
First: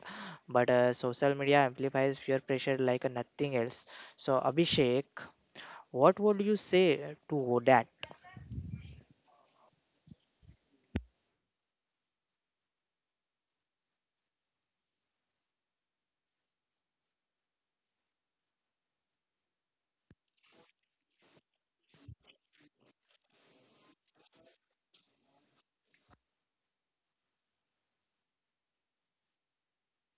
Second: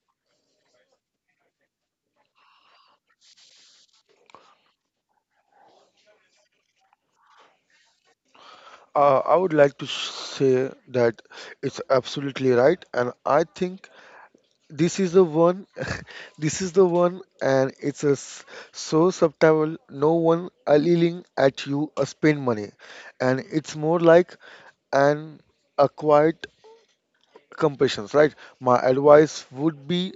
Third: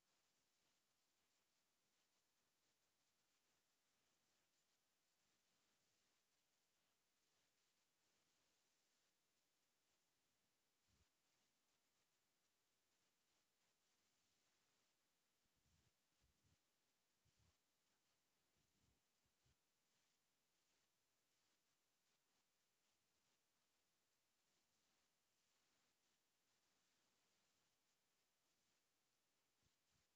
But social media amplifies peer pressure like nothing else. So Abhishek, what would you say to that?
I would like to say that it's absolutely right, and I think this is the one, this is the one, and it's a so subtle. No one yelling at you spend money, and it's more like an acquired compassions, right? My advice would be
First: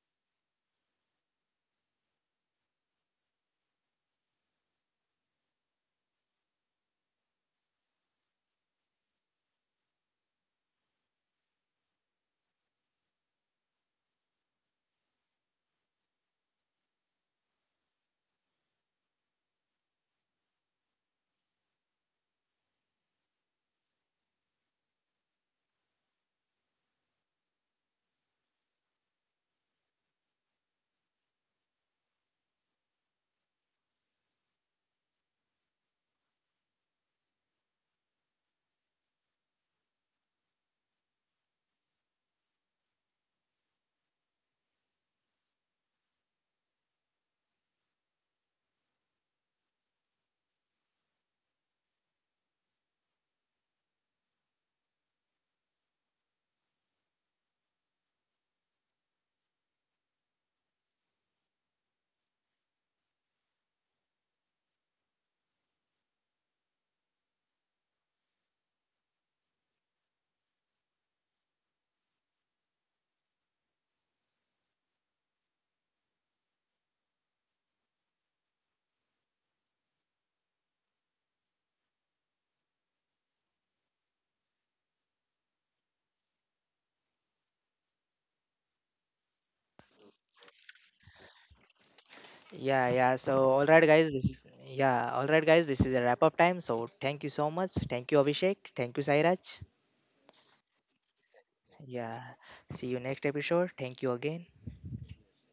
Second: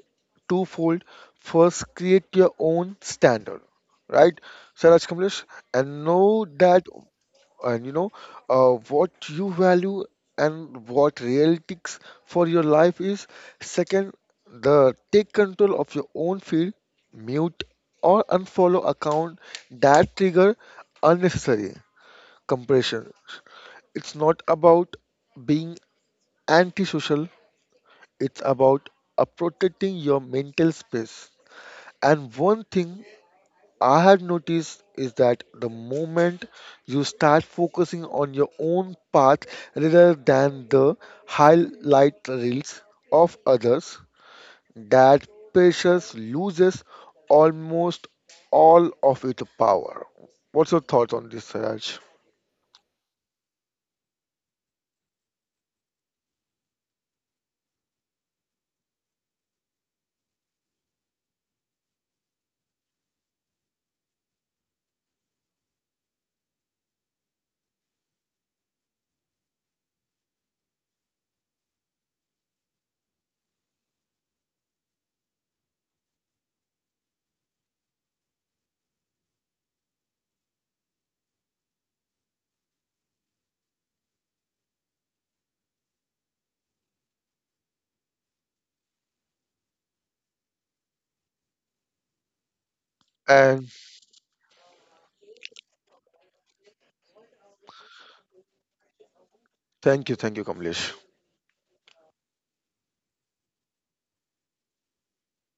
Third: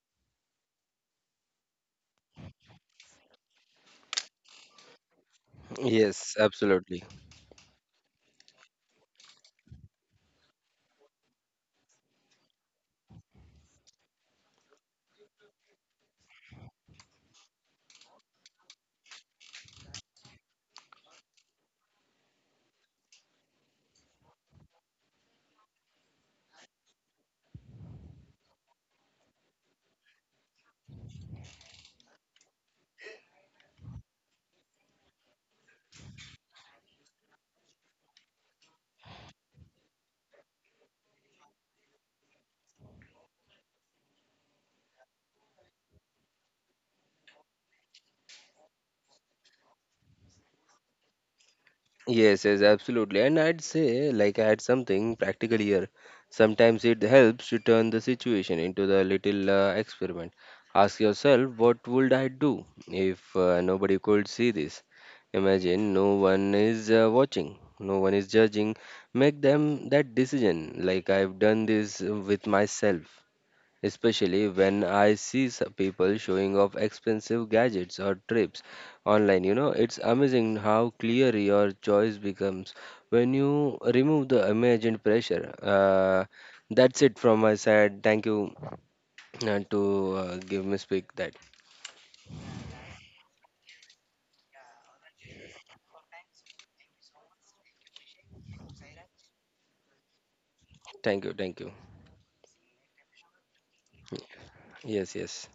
twofold. First, create your own standard, right, Saraj Kamlesh, and
Yes,
know that
absolutely.
and you know what you value and what realities for your life is. Second, the take control of your own feed, mute or unfollow account that trigger unnecessary compression. It's not about being antisocial, it's about protecting your mental space. And one thing I have noticed is that the moment you start focusing on your own path rather than the highlight reels of others, that precious loses almost all of its power. What's your thoughts on this, Raj?
Yes, yes, absolutely. And I'd say, like, I had something practical here. Sometimes it helps to turn the situation into the little experiment. Ask yourself, what would I do if nobody could see this? Imagine no one is watching, no one is judging. Make them that decision, like I've done this with myself, especially when I see people showing off expensive gadgets or trips online. You know, it's amazing how clear your choice becomes when you remove the imagined pressure. That's it from my side. Thank you to give me speak that.
yeah yeah so
And
all right guys this is, yeah, all right guys, this is a wrap up time. So thank you so much, thank you Abhishek, thank you Sairaj,
thank you, Kamlesh.
Thank you, thank you.
yeah. See you next episode, thank you again.
Yes, yes.